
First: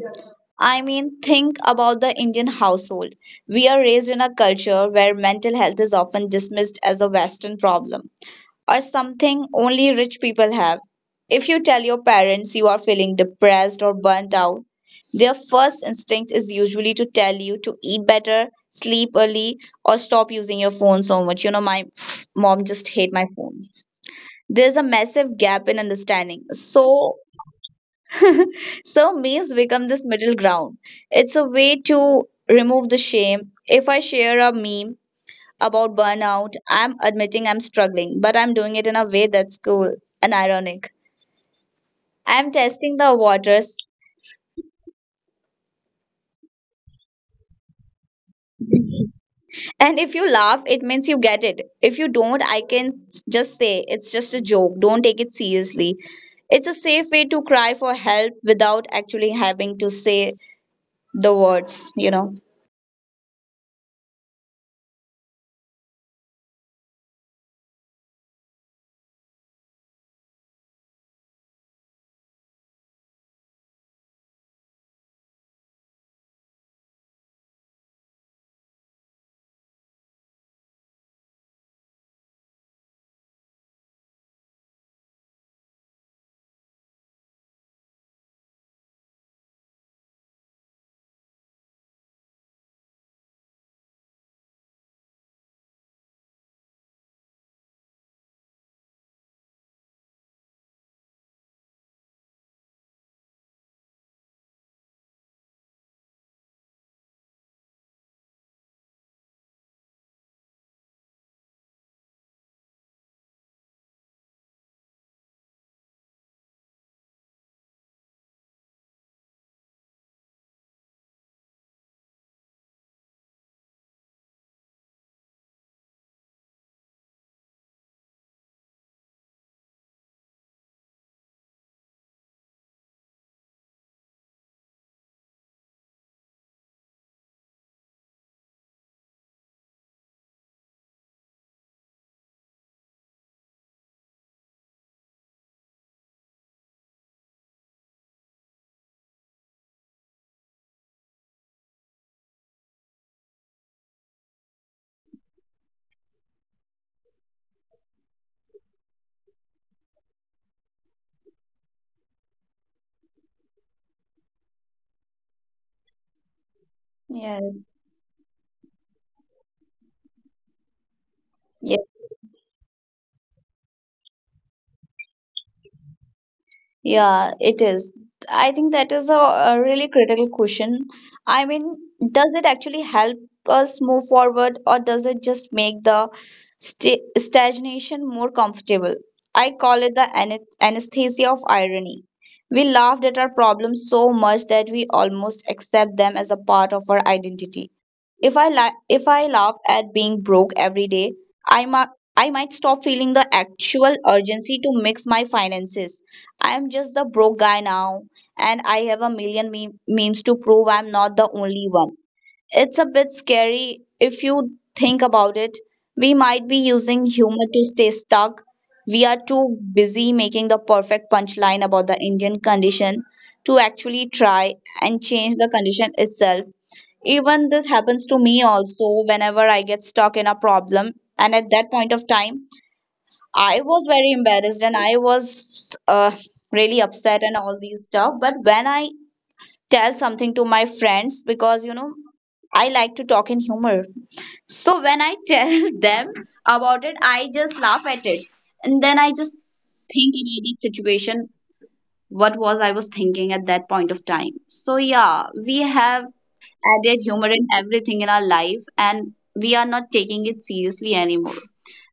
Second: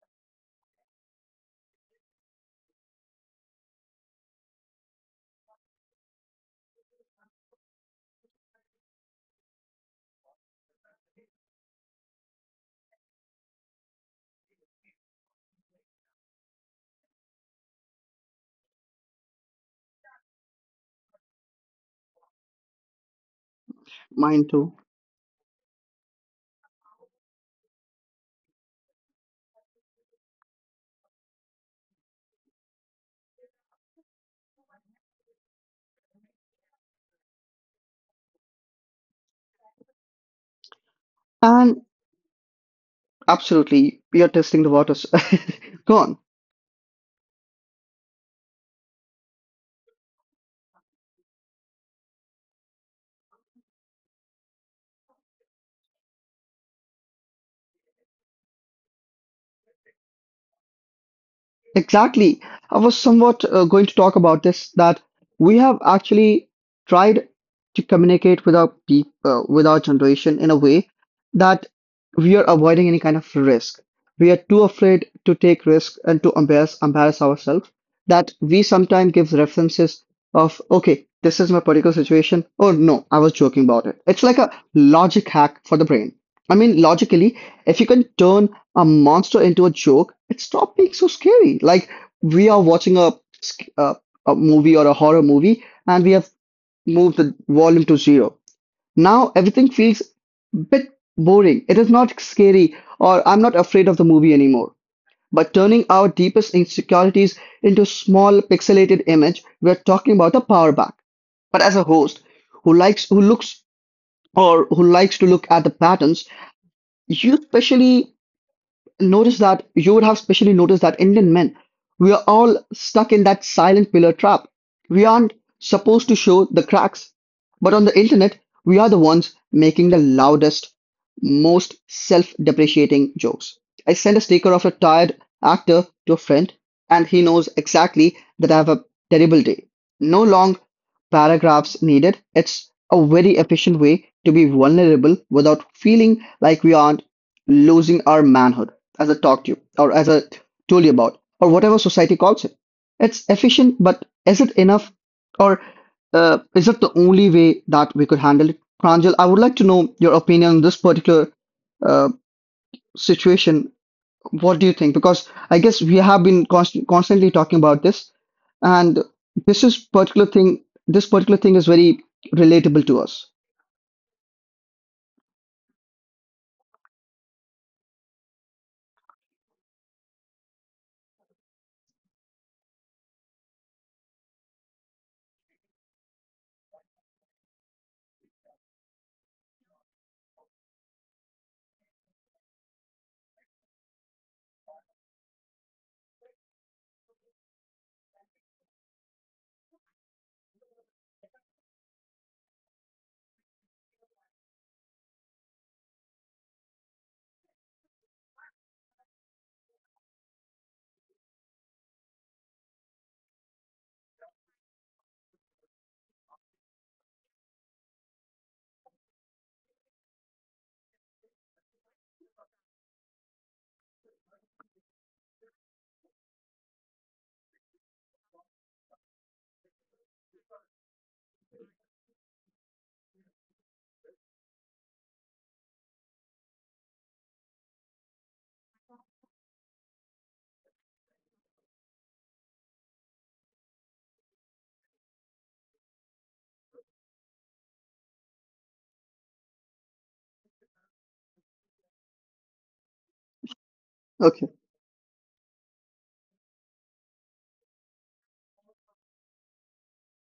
[SPEAKER 1] I mean, think about the Indian household. We are raised in a culture where mental health is often dismissed as a Western problem, or something only rich people have. If you tell your parents you are feeling depressed or burnt out, their first instinct is usually to tell you to eat better, sleep early, or stop using your phone so much. You know, my mom just hate my phone, there's a massive
[SPEAKER 2] Mine
[SPEAKER 1] gap
[SPEAKER 2] too.
[SPEAKER 1] in understanding. So, so memes become this middle ground. It's a way to remove the shame. If I share a meme about burnout, I'm admitting I'm struggling, but I'm doing it in a way that's cool and ironic. I'm
[SPEAKER 2] And
[SPEAKER 1] testing the waters.
[SPEAKER 2] absolutely, you're testing the waters. Go on.
[SPEAKER 1] And if you laugh, it means you get it. If you don't, I can just say it's just a joke. Don't take it seriously. It's a safe way to cry for help without actually having to say the words, you know.
[SPEAKER 2] Exactly. I was somewhat going to talk about this that we have actually tried to communicate with our peop with our generation in a way that we are avoiding any kind of risk. We are too afraid to take risk and to embarrass ourselves that we sometimes give references of, okay, this is my particular situation, or no, I was joking about it. It's like a logic hack for the brain. I mean, logically, if you can turn a monster into a joke, it stopped being so scary. Like we are watching a a movie or a horror movie, and we have moved the volume to zero. Now everything feels a bit boring. It is not scary, or I'm not afraid of the movie anymore. But turning our deepest insecurities into small pixelated image, we're talking about a power back. But as a host who looks or who likes to look at the patterns, you especially you would have especially noticed that Indian men, we are all stuck in that silent pillar trap. We aren't supposed to show the cracks, but on the internet, we are the ones making the loudest, most self depreciating jokes. I sent a sticker of a tired actor to a friend, and he knows exactly that I have a terrible day. No long paragraphs needed. It's a very efficient way to be vulnerable without feeling like we aren't losing our manhood as I talked to you or as I told you about or whatever society calls it. It's efficient, but is it enough or is it the only way that we could handle it? Pranjal, I would like to know your opinion on this particular uh, situation. What do you think? Because I
[SPEAKER 1] Yes.
[SPEAKER 2] guess we have been constantly talking about this, and this is
[SPEAKER 1] Yeah,
[SPEAKER 2] particular thing. This particular thing is very relatable to us.
[SPEAKER 1] yeah, it is. I think that is a really critical question. I mean, does it actually help us move forward, or does it just make the stagnation more comfortable? I call it the anesthesia of irony. We laughed at our problems so much that we almost accept them as a part of our identity. If I laugh at being broke every day, I might I might stop feeling the actual urgency to mix my finances. I am just the broke guy now, and I have a million memes to prove I'm not the only one. It's a bit scary if you think about it. We might be using humor to stay stuck. We are too busy making the perfect punchline about the Indian condition to actually try and change the condition itself, even this happens to me also whenever I get stuck in a problem. And at that point of time, I was very embarrassed, and I was really upset and all these stuff. But when I tell something to my friends, because you know, I like to talk in humor. So when I tell them about it, I just laugh at it. And then I just think about that situation, what was I was thinking at that point of time. So yeah, we have
[SPEAKER 2] Okay.
[SPEAKER 1] added humor in everything in our life, and we are not taking it seriously anymore.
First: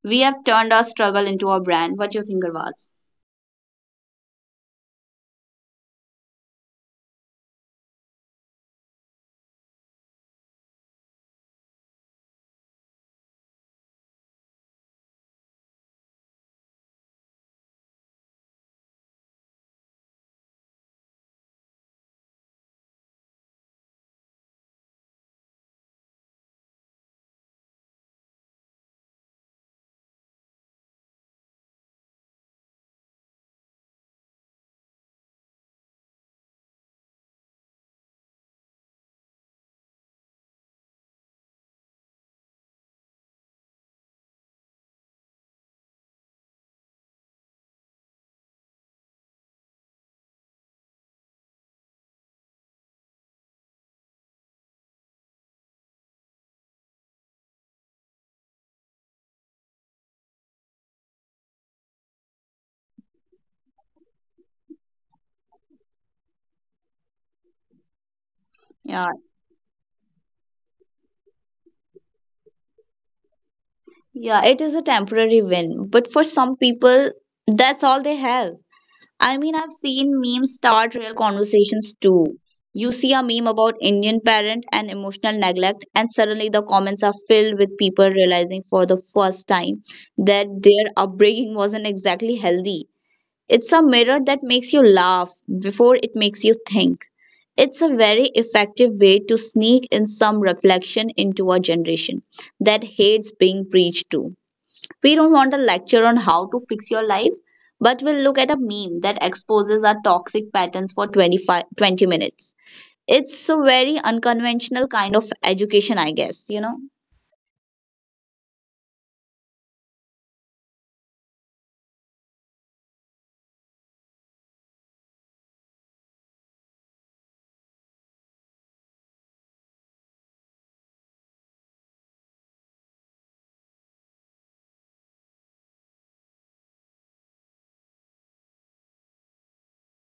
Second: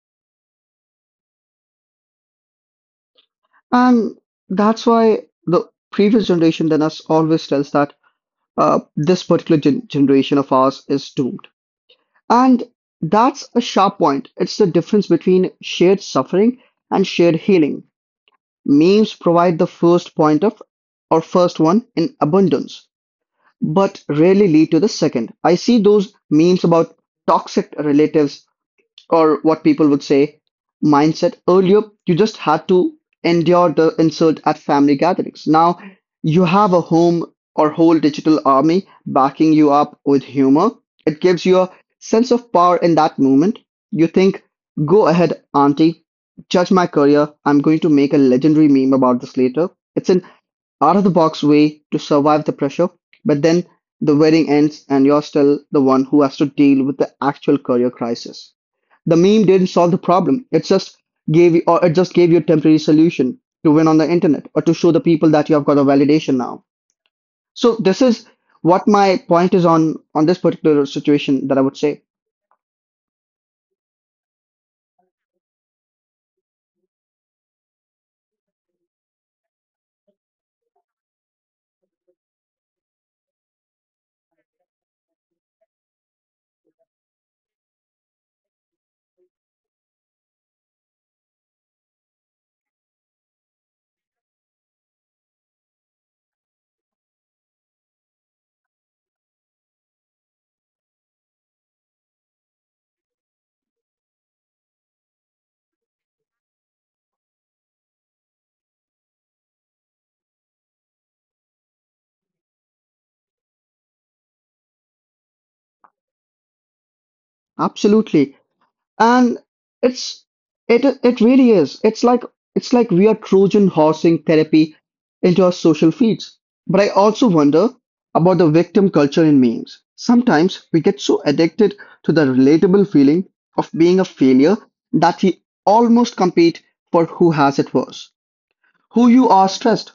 [SPEAKER 1] We have turned our struggle into our brand. What do you think, Arvaz?
[SPEAKER 2] And that's why the previous generation than us always tells that this particular generation of ours is doomed. And that's a sharp point. It's the difference between shared suffering and shared healing. Memes provide the first point of, or first one, in abundance, but rarely lead to the second. I see those memes about toxic relatives or what people would say mindset earlier you just had to endure the insult at family gatherings now you have a home or whole digital army backing you up with humor it gives you a sense of power in that moment you think go ahead auntie judge my career I'm going to make a legendary meme about this later. It's an out-of-the-box way to survive the pressure, but then the wedding ends and you're still the one who has to deal with the actual career crisis. The meme didn't solve the problem. It just gave you, or it just gave you a temporary solution to win on the internet or to show the people that you have got a validation now. So this is what
[SPEAKER 1] Yeah,
[SPEAKER 2] my point is on this particular situation that I would say.
[SPEAKER 1] yeah, it is a temporary win, but for some people, that's all they have. I mean, I've seen memes start real conversations too. You see a meme about Indian parent and emotional neglect, and suddenly the comments are filled with people realizing for the first time that their upbringing wasn't exactly healthy. It's a mirror that makes you laugh before it makes you think. It's a very effective way to sneak in some reflection into a generation that hates being preached to. We don't want a lecture on how to fix your life, but we'll look at a meme that exposes our toxic patterns for 25 20 minutes. It's a very unconventional kind of education, I guess, you know?
[SPEAKER 2] Absolutely. And it's it it really is. It's like we are Trojan horsing therapy into our social feeds. But I also wonder about the victim culture in memes. Sometimes we get so addicted to the relatable feeling of being a failure that we almost compete for who has it worse. Who you are stressed,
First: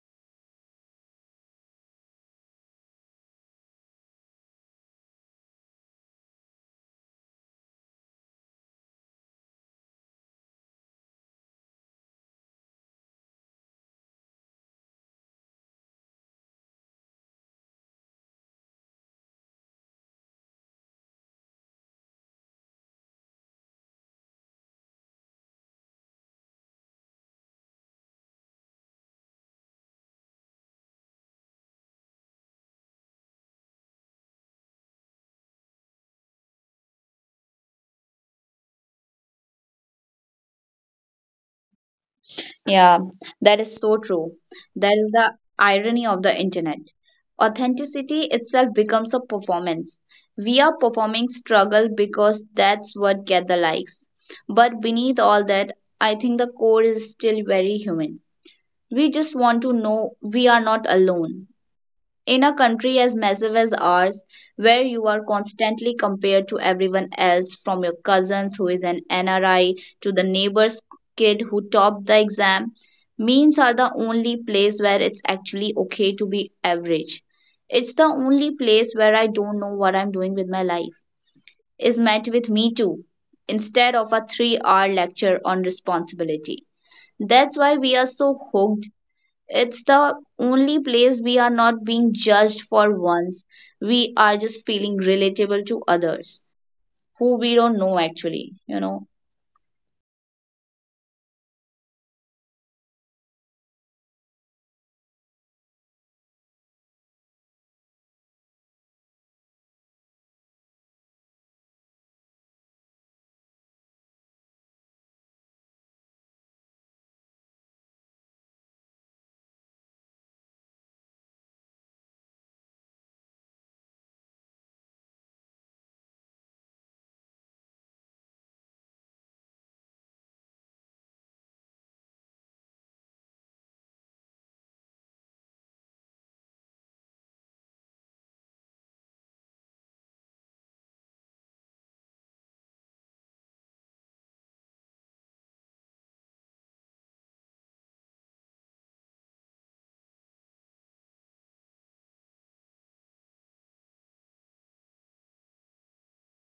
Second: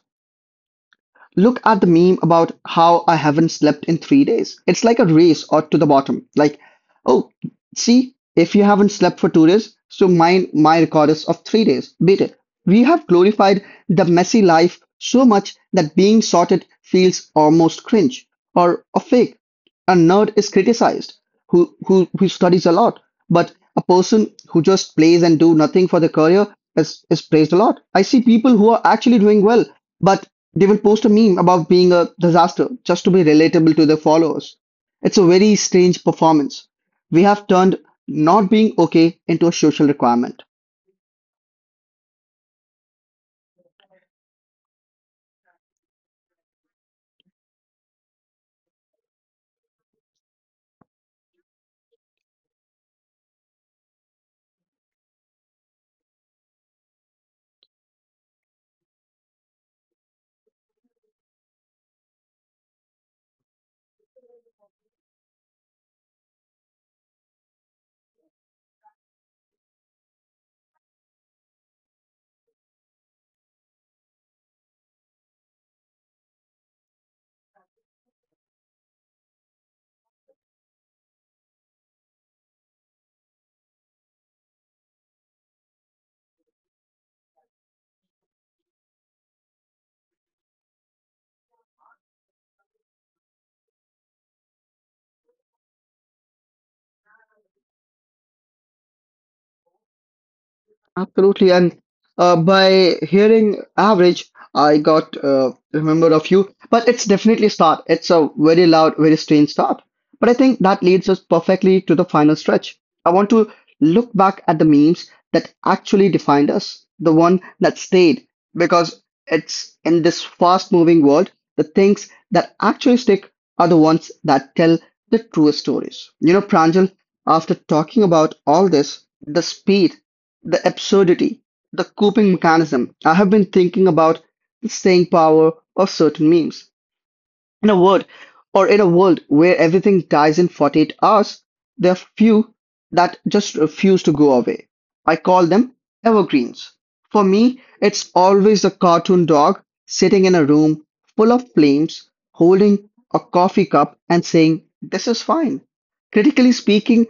[SPEAKER 2] look at the meme about how I haven't slept in 3 days. It's like a race or to the bottom. Like, oh, see, if you haven't slept for 2 days, so mine, my record is of 3 days. Beat it. We have glorified the messy life so much that being sorted feels almost cringe or a fake. A nerd is criticized who studies a lot, but a person who just plays and do nothing for their career is praised a lot. I see people who are actually doing well, but they will post a meme about being a disaster just to be relatable to their followers. It's a very strange performance. We have turned not being okay into a social requirement.
[SPEAKER 1] Yeah, that is so true. That is the irony of the internet. Authenticity itself becomes a performance. We are performing struggle because that's what get the likes. But beneath all that, I think the core is still very human. We just want to know we are not alone. In a country as massive as ours, where you are constantly compared to everyone else, from your cousins who is an NRI to the neighbor's kid who topped the exam, memes are the only place where it's actually okay to be average. It's the only place where "I don't know what I'm doing with my life" is met with "me too" instead of a 3-hour lecture on responsibility. That's why we are so hooked, it's the only place we are not being judged for once. We are just feeling relatable to others who we don't know actually, you know.
[SPEAKER 2] Absolutely, and by hearing average, I got remembered of you. But it's definitely a start. It's a very loud, very strange start. But I think that leads us perfectly to the final stretch. I want to look back at the memes that actually defined us, the one that stayed, because it's in this fast-moving world, the things that actually stick are the ones that tell the truest stories. You know, Pranjal, after talking about all this, the speed the absurdity, the coping mechanism. I have been thinking about the staying power of certain memes. In a word, or in a world where everything dies in 48 hours, there are few that just refuse to go away. I call them evergreens. For me, it's always the cartoon dog sitting in a room full of flames, holding a coffee cup and saying, "This is fine." Critically speaking,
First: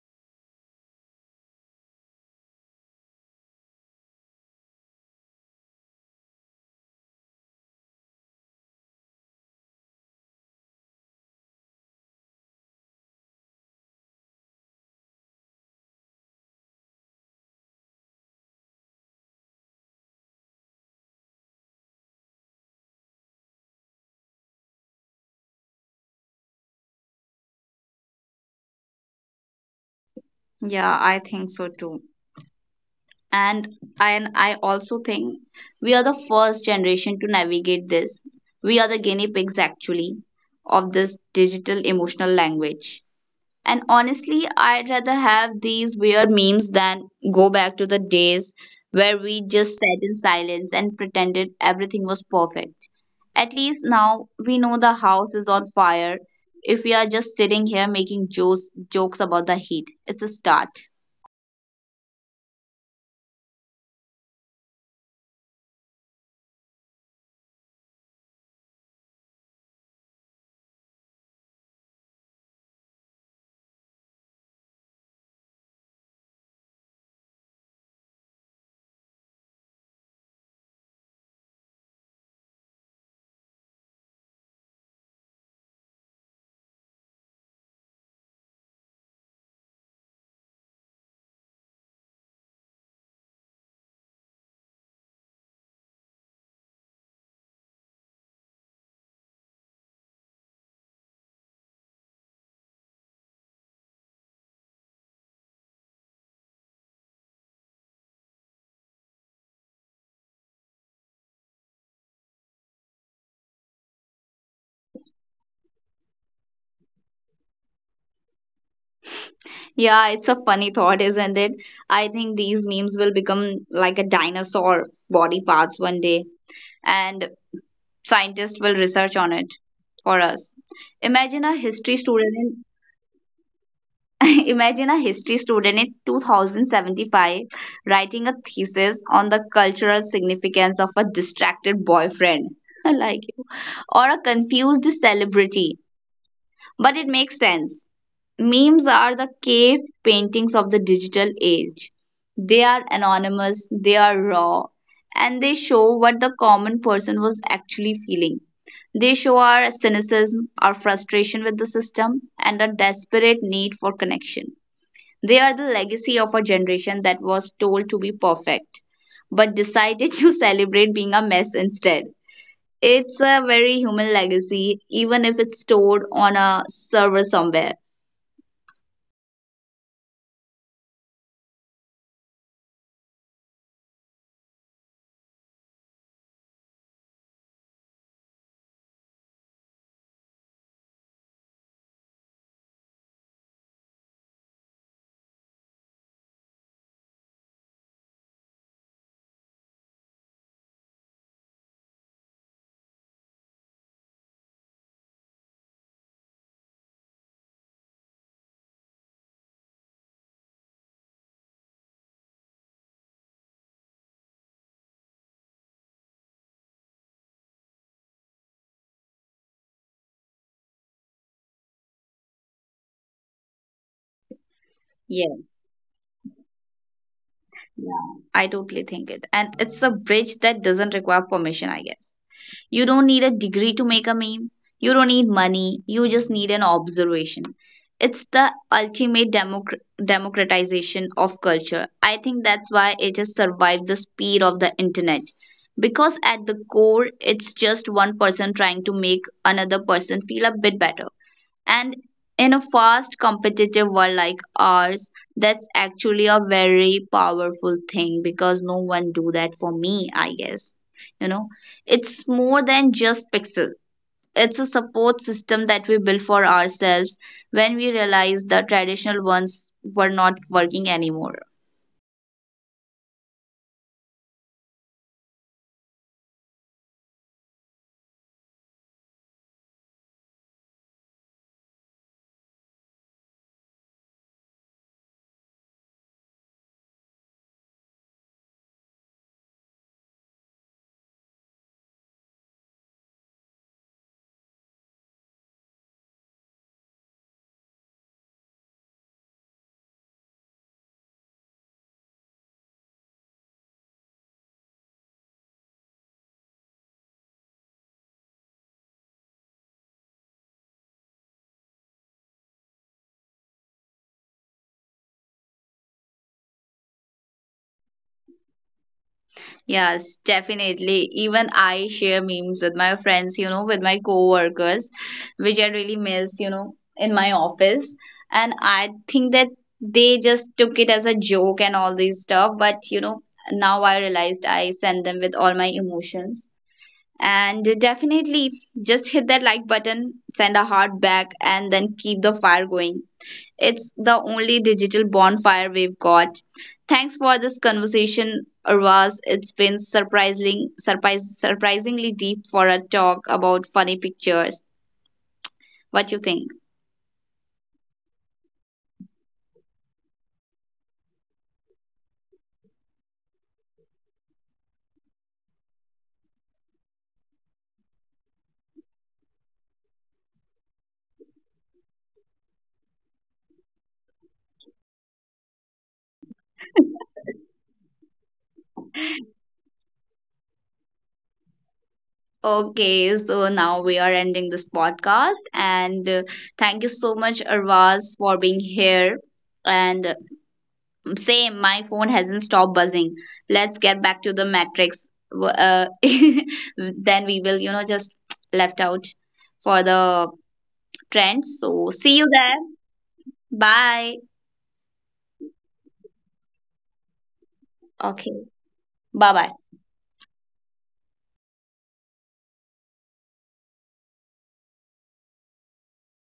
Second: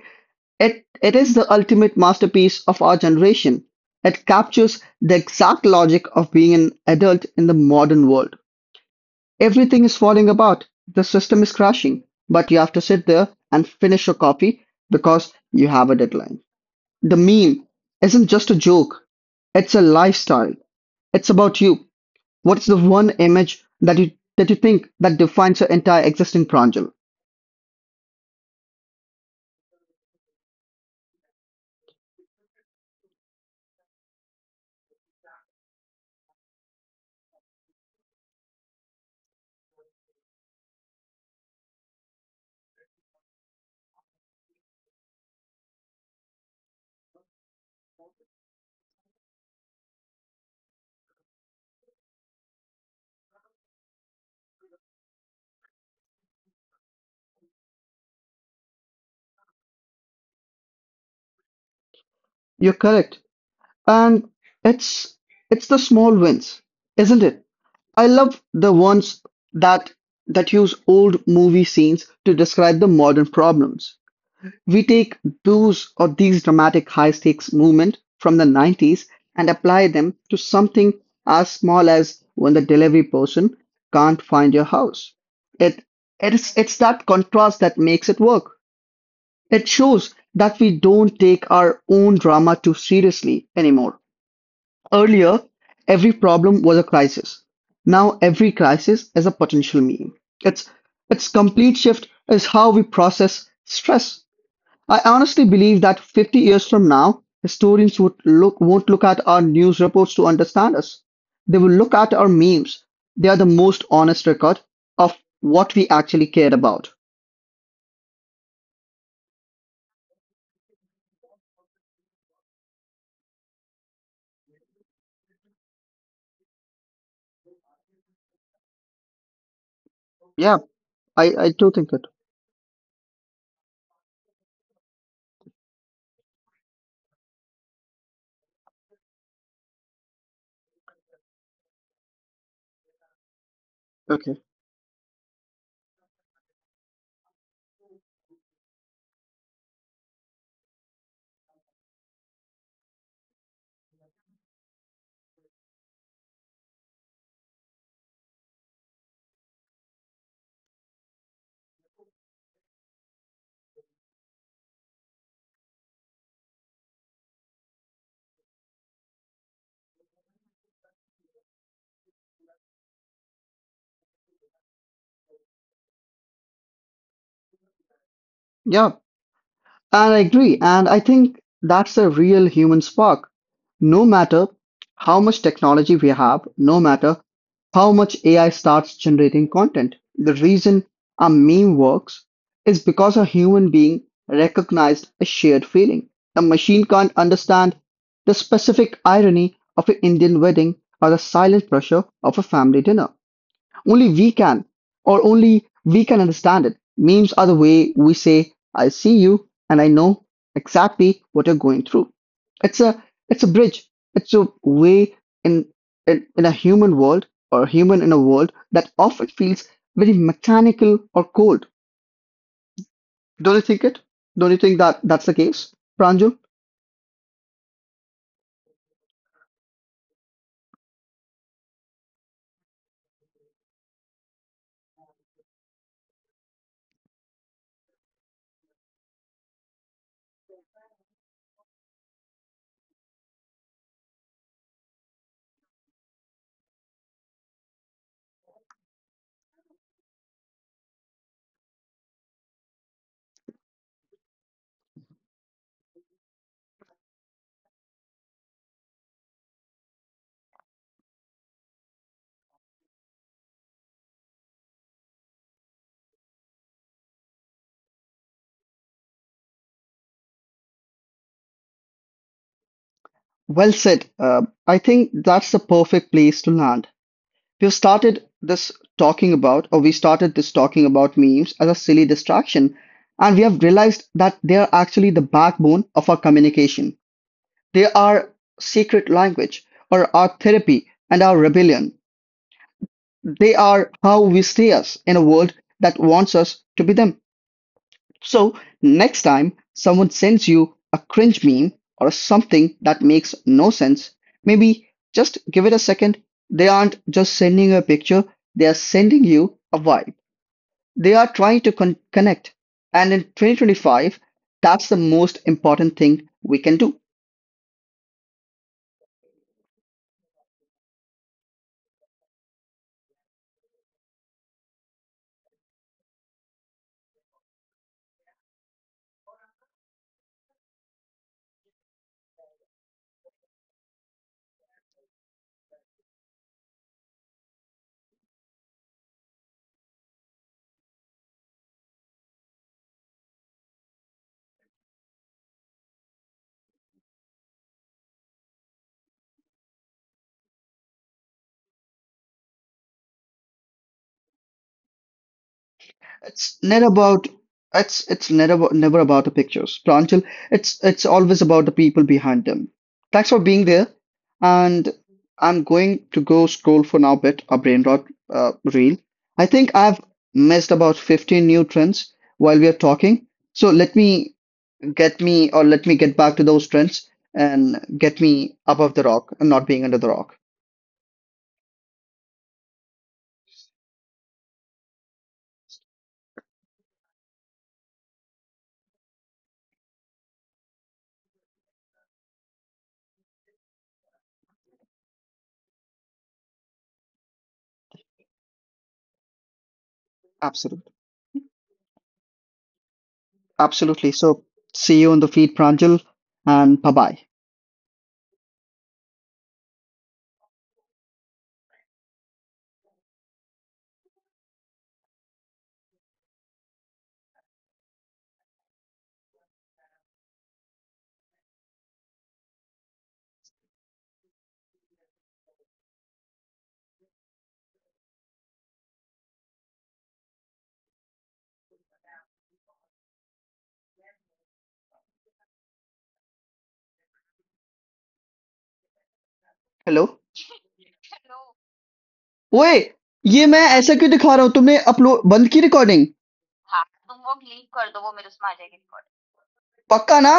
[SPEAKER 2] it is the ultimate masterpiece of our generation. It captures the exact logic of being an adult in the modern world. Everything is falling apart, the system is crashing, but you have to sit there and finish your copy because you have a deadline. The meme isn't just a joke, it's a lifestyle. It's about you. What's the one image that you think that defines your entire existing Pranjal?
[SPEAKER 1] Yeah, I think so too. And and I also think we are the first generation to navigate this. We are the guinea pigs actually of this digital emotional language. And honestly, I'd rather have these weird memes than go back to the days where we just sat in silence and pretended everything was perfect. At least now we know the house is on fire. If we are just sitting here making jokes, jokes about the heat, it's a start.
[SPEAKER 2] You're correct. And it's it's the small wins, isn't it? I love the ones that that use old movie scenes to describe the modern problems. We take those or these dramatic high stakes movement from the 90's and apply them to something as small as when the delivery person can't find your house. It it's that contrast that makes it work. It shows that we don't take our own drama too seriously anymore. Earlier, every problem was a crisis. Now every crisis is a potential meme. Its its complete shift is how we process stress. I honestly believe that 50 years from now, historians would look won't look at our news reports to understand us. They will look at our memes. They are the most honest record of what we actually cared about.
[SPEAKER 1] Yeah, it's a funny thought, isn't it? I think these memes will become like a dinosaur body parts one day, and scientists will research on it for us.
[SPEAKER 2] Yeah,
[SPEAKER 1] Imagine a
[SPEAKER 2] I do think
[SPEAKER 1] history
[SPEAKER 2] it.
[SPEAKER 1] student imagine a history student in 2075 writing a thesis on the cultural significance of a distracted boyfriend, I like you, or a
[SPEAKER 2] Okay.
[SPEAKER 1] confused celebrity. But it makes sense. Memes are the cave paintings of the digital age. They are anonymous, they are raw, and they show what the common person was actually feeling. They show our cynicism, our frustration with the system, and a desperate need for connection. They are the legacy of a generation that was told to be perfect, but decided to celebrate being a mess instead. It's a very human legacy, even if it's stored on a server somewhere.
[SPEAKER 2] Yeah. And I agree. And I think that's a real human spark. No matter how much technology we have, no matter how much AI starts generating content, the reason a meme works is because a human being recognized a shared feeling. A machine can't understand the specific irony of an Indian wedding or the silent pressure of a family dinner. Only we can, or only we can understand it. Memes are the way we say, I see you and I know exactly what you're going through. It's a it's a bridge. It's a way in in a human world or human in a world that often feels very mechanical or cold. Don't you think it? Don't you think that that's the case,
[SPEAKER 1] Yes.
[SPEAKER 2] Pranjul?
[SPEAKER 1] Yeah. I totally think it. And it's a bridge that doesn't require permission, I guess. You don't need a degree to make a meme. You don't need money. You just need an observation. It's the ultimate democratization of culture. I think that's why it has survived the speed of the internet. Because at the core, it's just one person trying to make another person feel a bit better. And in a fast competitive world like ours, that's actually a very powerful thing because no one do that for me, I guess. You know, it's more than just pixel. It's a support system that we build for ourselves when we realize the traditional ones were not working anymore.
[SPEAKER 2] Well said. I think that's the perfect place to land. We started this talking about, or we started this talking about memes as a silly distraction, and we have realized that they are actually the backbone of our communication. They are secret language, or our therapy and our rebellion. They are how we stay us in a world that wants us to be them. So next time someone sends you a cringe meme or something that makes no sense, maybe just give it a second. They aren't just sending you a picture, they are sending you a vibe. They are trying to connect. And in 2025, that's the most important thing we can do.
[SPEAKER 1] Yes, definitely. Even I share memes with my friends, you know, with my coworkers, which I really miss, you know, in my office. And I think that they just took it as a joke and all this stuff. But, you know, now I realized I send them with all my emotions. And definitely just hit that like button, send a heart back, and then keep the fire going. It's the only digital bonfire we've got. Thanks for this conversation, Arvaz. It's been surprisingly deep for a talk about funny pictures.
[SPEAKER 2] It's
[SPEAKER 1] What
[SPEAKER 2] never
[SPEAKER 1] you think?
[SPEAKER 2] about it's never about, never about the pictures, Pranchal. It's always about the people behind them. Thanks for being there, and I'm going to go scroll for now bit a brain rot reel. I think I've missed about 15 new trends while we are talking. So let me get me or let me get back to those trends and get me above the rock and not being under the rock.
[SPEAKER 1] Okay, so now we are ending this podcast, and thank you so much, Arvaz, for being here. And same, my phone hasn't stopped buzzing. Let's get back to the matrix. Then we will, you know, just left out for the
[SPEAKER 2] Absolutely.
[SPEAKER 1] trends. So see you there.
[SPEAKER 2] Absolutely.
[SPEAKER 1] Bye.
[SPEAKER 2] So see you on the feed, Pranjal, and bye bye.
[SPEAKER 1] Okay. Bye bye.
[SPEAKER 2] Hello ओए ये मैं ऐसा क्यों दिखा रहा हूँ तुमने upload बंद की रिकॉर्डिंग पक्का ना